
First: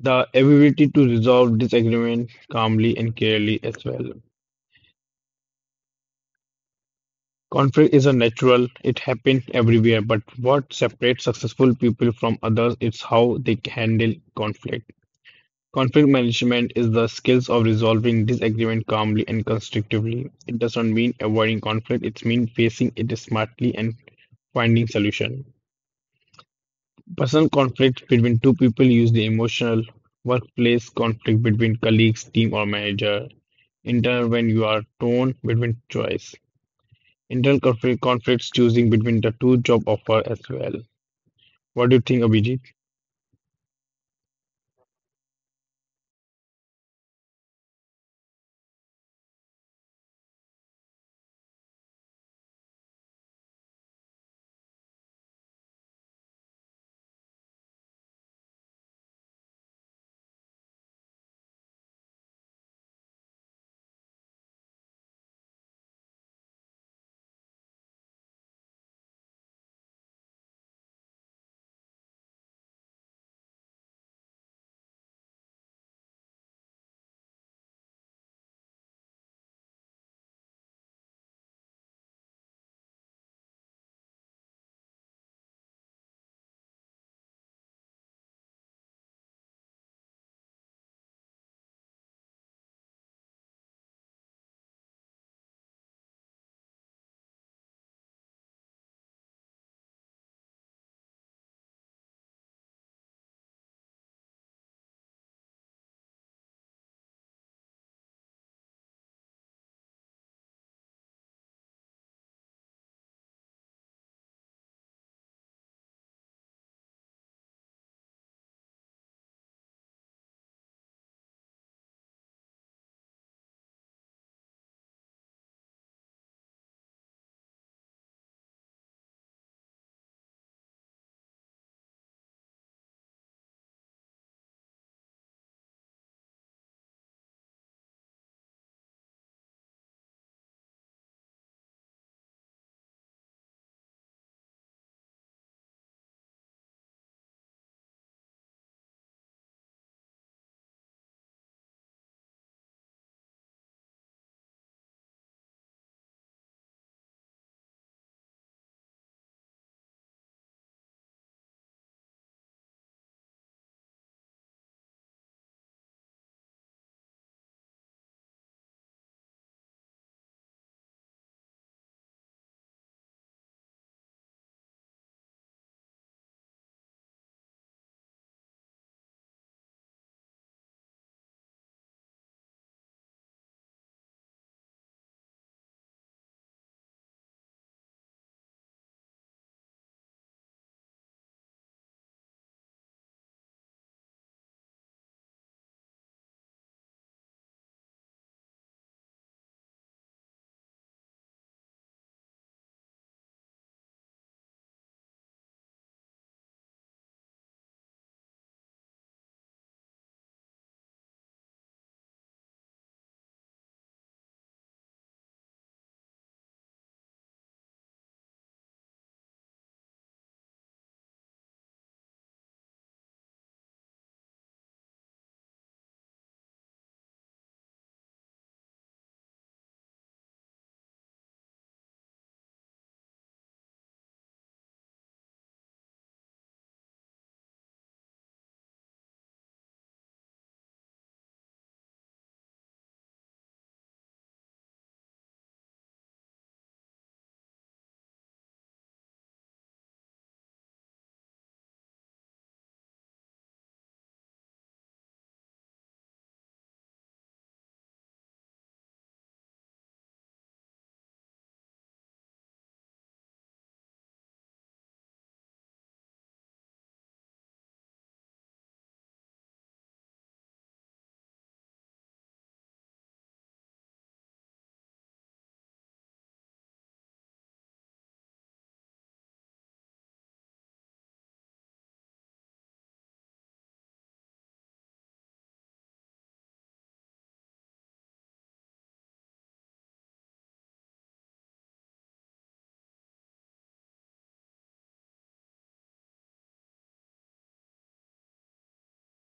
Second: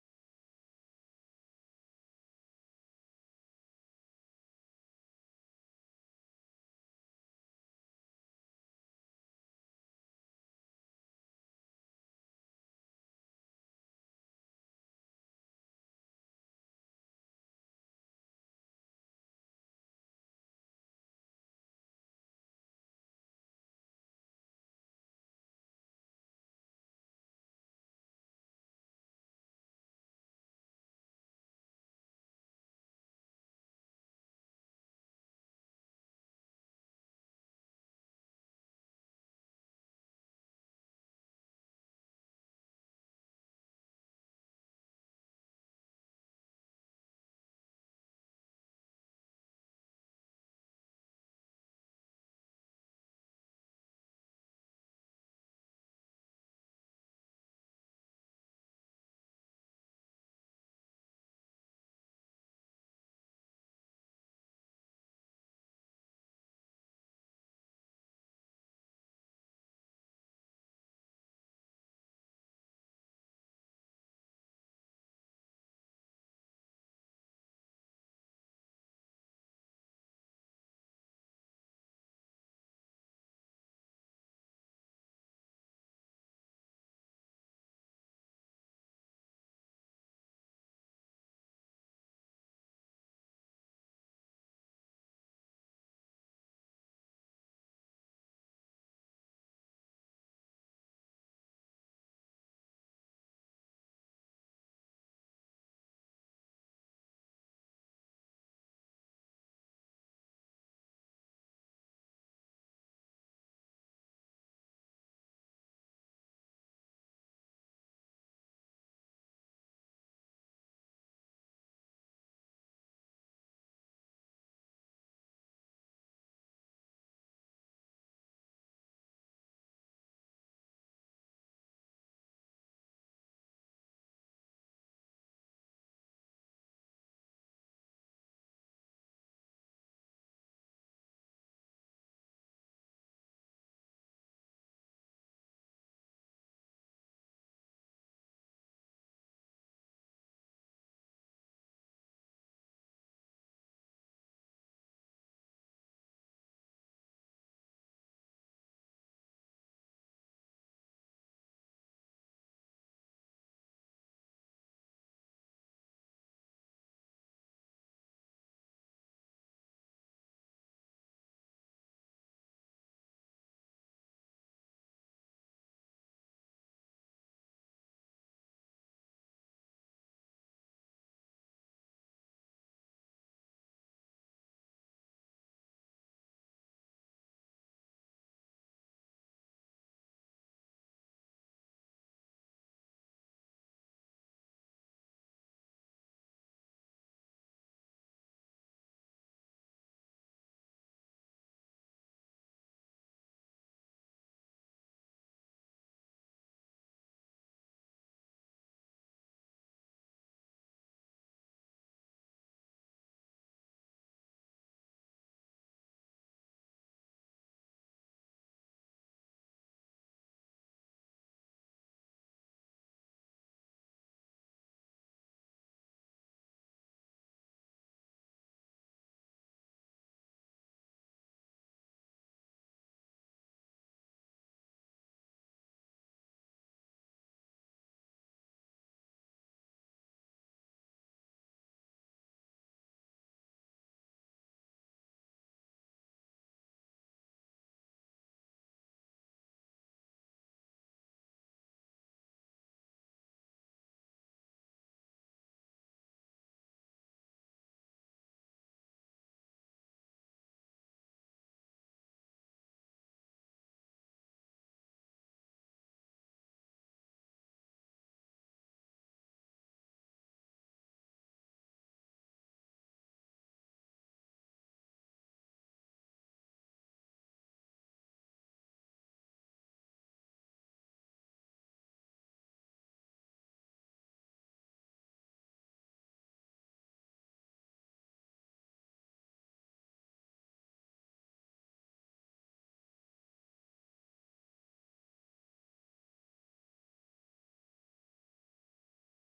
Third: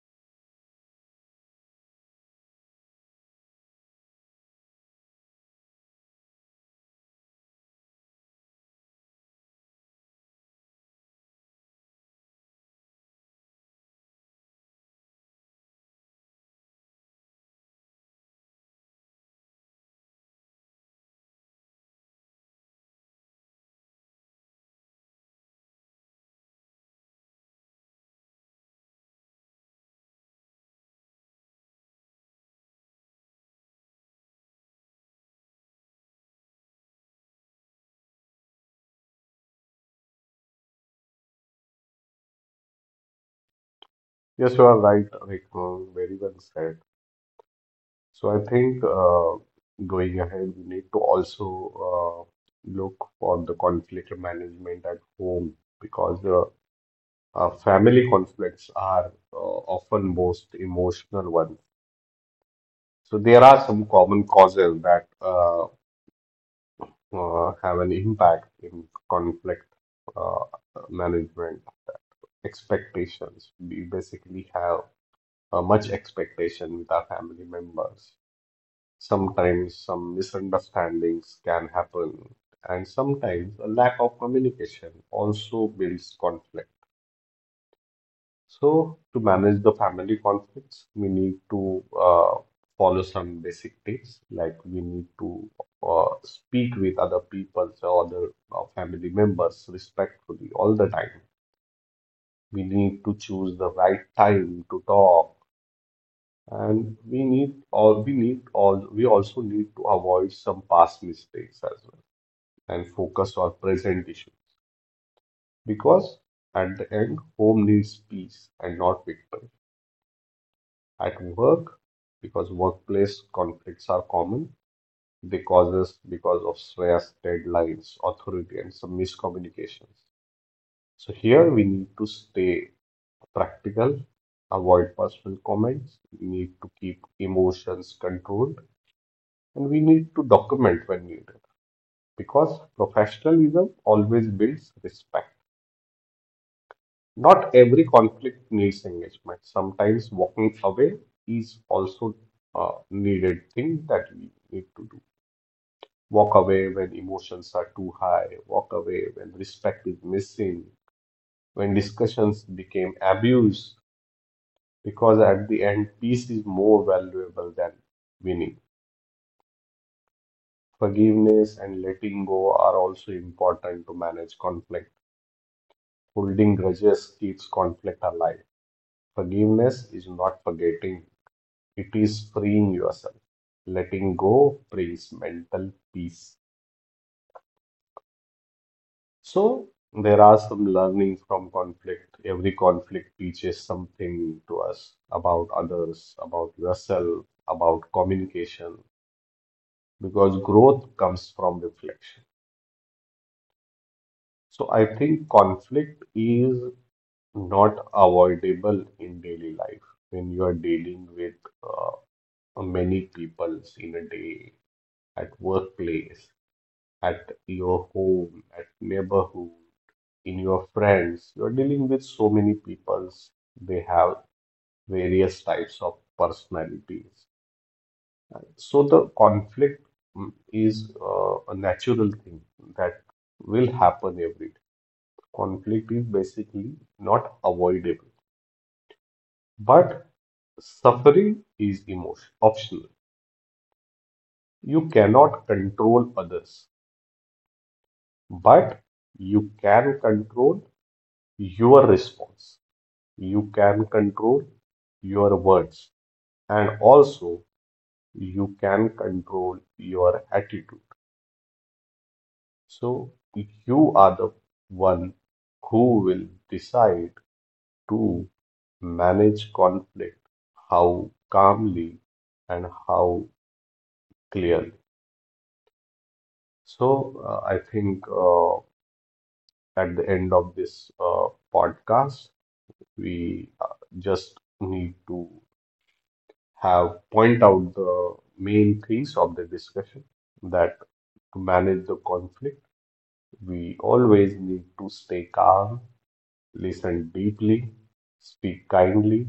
Speaker 2: The ability to resolve disagreement calmly and clearly as well. Conflict is a natural, it happens everywhere, but what separates successful people from others is how they handle conflict. Conflict management is the skills of resolving disagreement calmly and constructively. It does not mean avoiding conflict, it means facing it smartly and finding solution. Personal conflict between two people usually emotional, workplace conflict between colleagues, team or manager, internal when you are torn between choice, internal conflict conflicts choosing between the two job offer as well. What do you think, Abhijit?
Speaker 1: Yes, you are right, Rekhang. Very well said. So I think going ahead, we need to also look for the conflict management at home because the family conflicts are often most emotional ones. So there are some common causes that have an impact in conflict uh, management. Expectations. We basically have much expectation with our family members. Sometimes some misunderstandings can happen, and sometimes a lack of communication also builds conflict. So, to manage the family conflicts, we need to follow some basic tips, like we need to speak with other people or other family members respectfully all the time. We need to choose the right time to talk, and we need or we need all we also need to avoid some past mistakes as well and focus on present issues, because at the end, home needs peace and not victory. At work, because workplace conflicts are common, they causes because of stress, deadlines, authority, and some miscommunications. So here we need to stay practical, avoid personal comments, we need to keep emotions controlled, and we need to document when needed, because professionalism always builds respect. Not every conflict needs engagement. Sometimes walking away is also a needed thing that we need to do. Walk away when emotions are too high, walk away when respect is missing, when discussions became abuse, because at the end, peace is more valuable than winning. Forgiveness and letting go are also important to manage conflict. Holding grudges keeps conflict alive. Forgiveness is not forgetting, it is freeing yourself. Letting go brings mental peace. So, there are some learnings from conflict. Every conflict teaches something to us about others, about yourself, about communication, because growth comes from reflection. So, I think conflict is not avoidable in daily life. When you are dealing with uh, many peoples in a day, at workplace, at your home, at neighborhood, in your friends. You're dealing with so many peoples. They have various types of personalities. So the conflict is a natural thing that will happen every day. Conflict is basically not avoidable, but suffering is emotion optional. You cannot control others, but you can control your response. You can control your words and also you can control your attitude. So you are the one who will decide to manage conflict, how calmly and how clearly. So I think at the end of this podcast, we just need to have point out the main themes of the discussion, that to manage the conflict, we always need to stay calm, listen deeply, speak kindly,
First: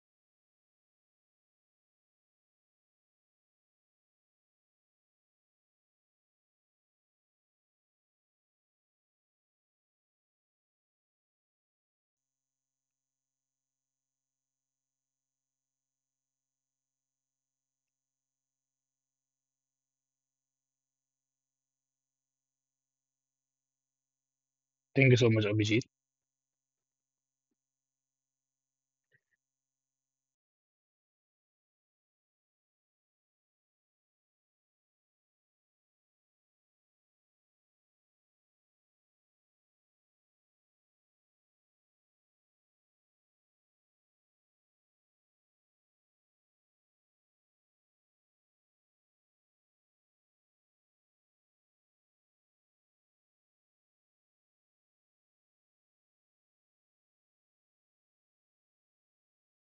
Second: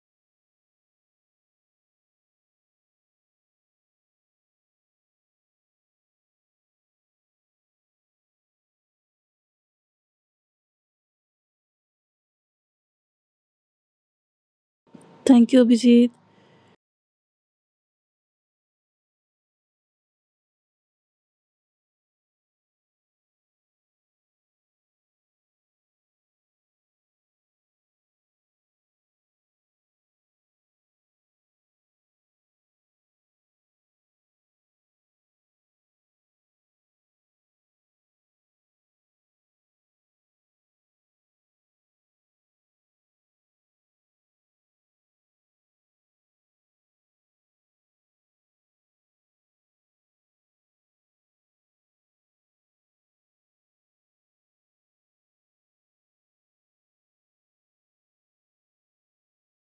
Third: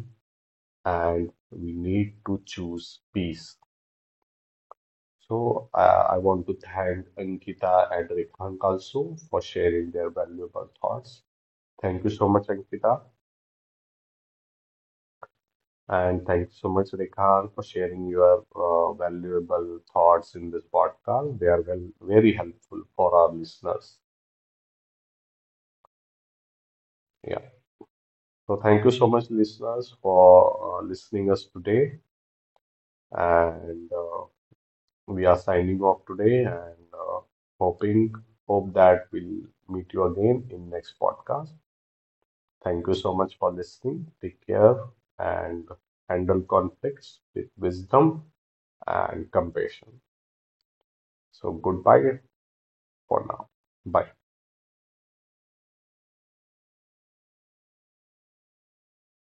Speaker 1: and we need to choose peace. So I want to thank Ankita and Rekhank also for sharing their valuable thoughts. Thank you so much, Ankita.
Speaker 3: Thank you, Abhijit.
Speaker 1: And thank you so much, Rehan, for sharing your valuable thoughts in this podcast. They are well, very helpful for our listeners.
Speaker 2: Thank you so much, Abhijit.
Speaker 1: Yeah. So thank you so much, listeners, for listening us today. And we are signing off today and hoping hope that we'll meet you again in next podcast. Thank you so much for listening. Take care and handle conflicts with wisdom and compassion. So goodbye for now. Bye.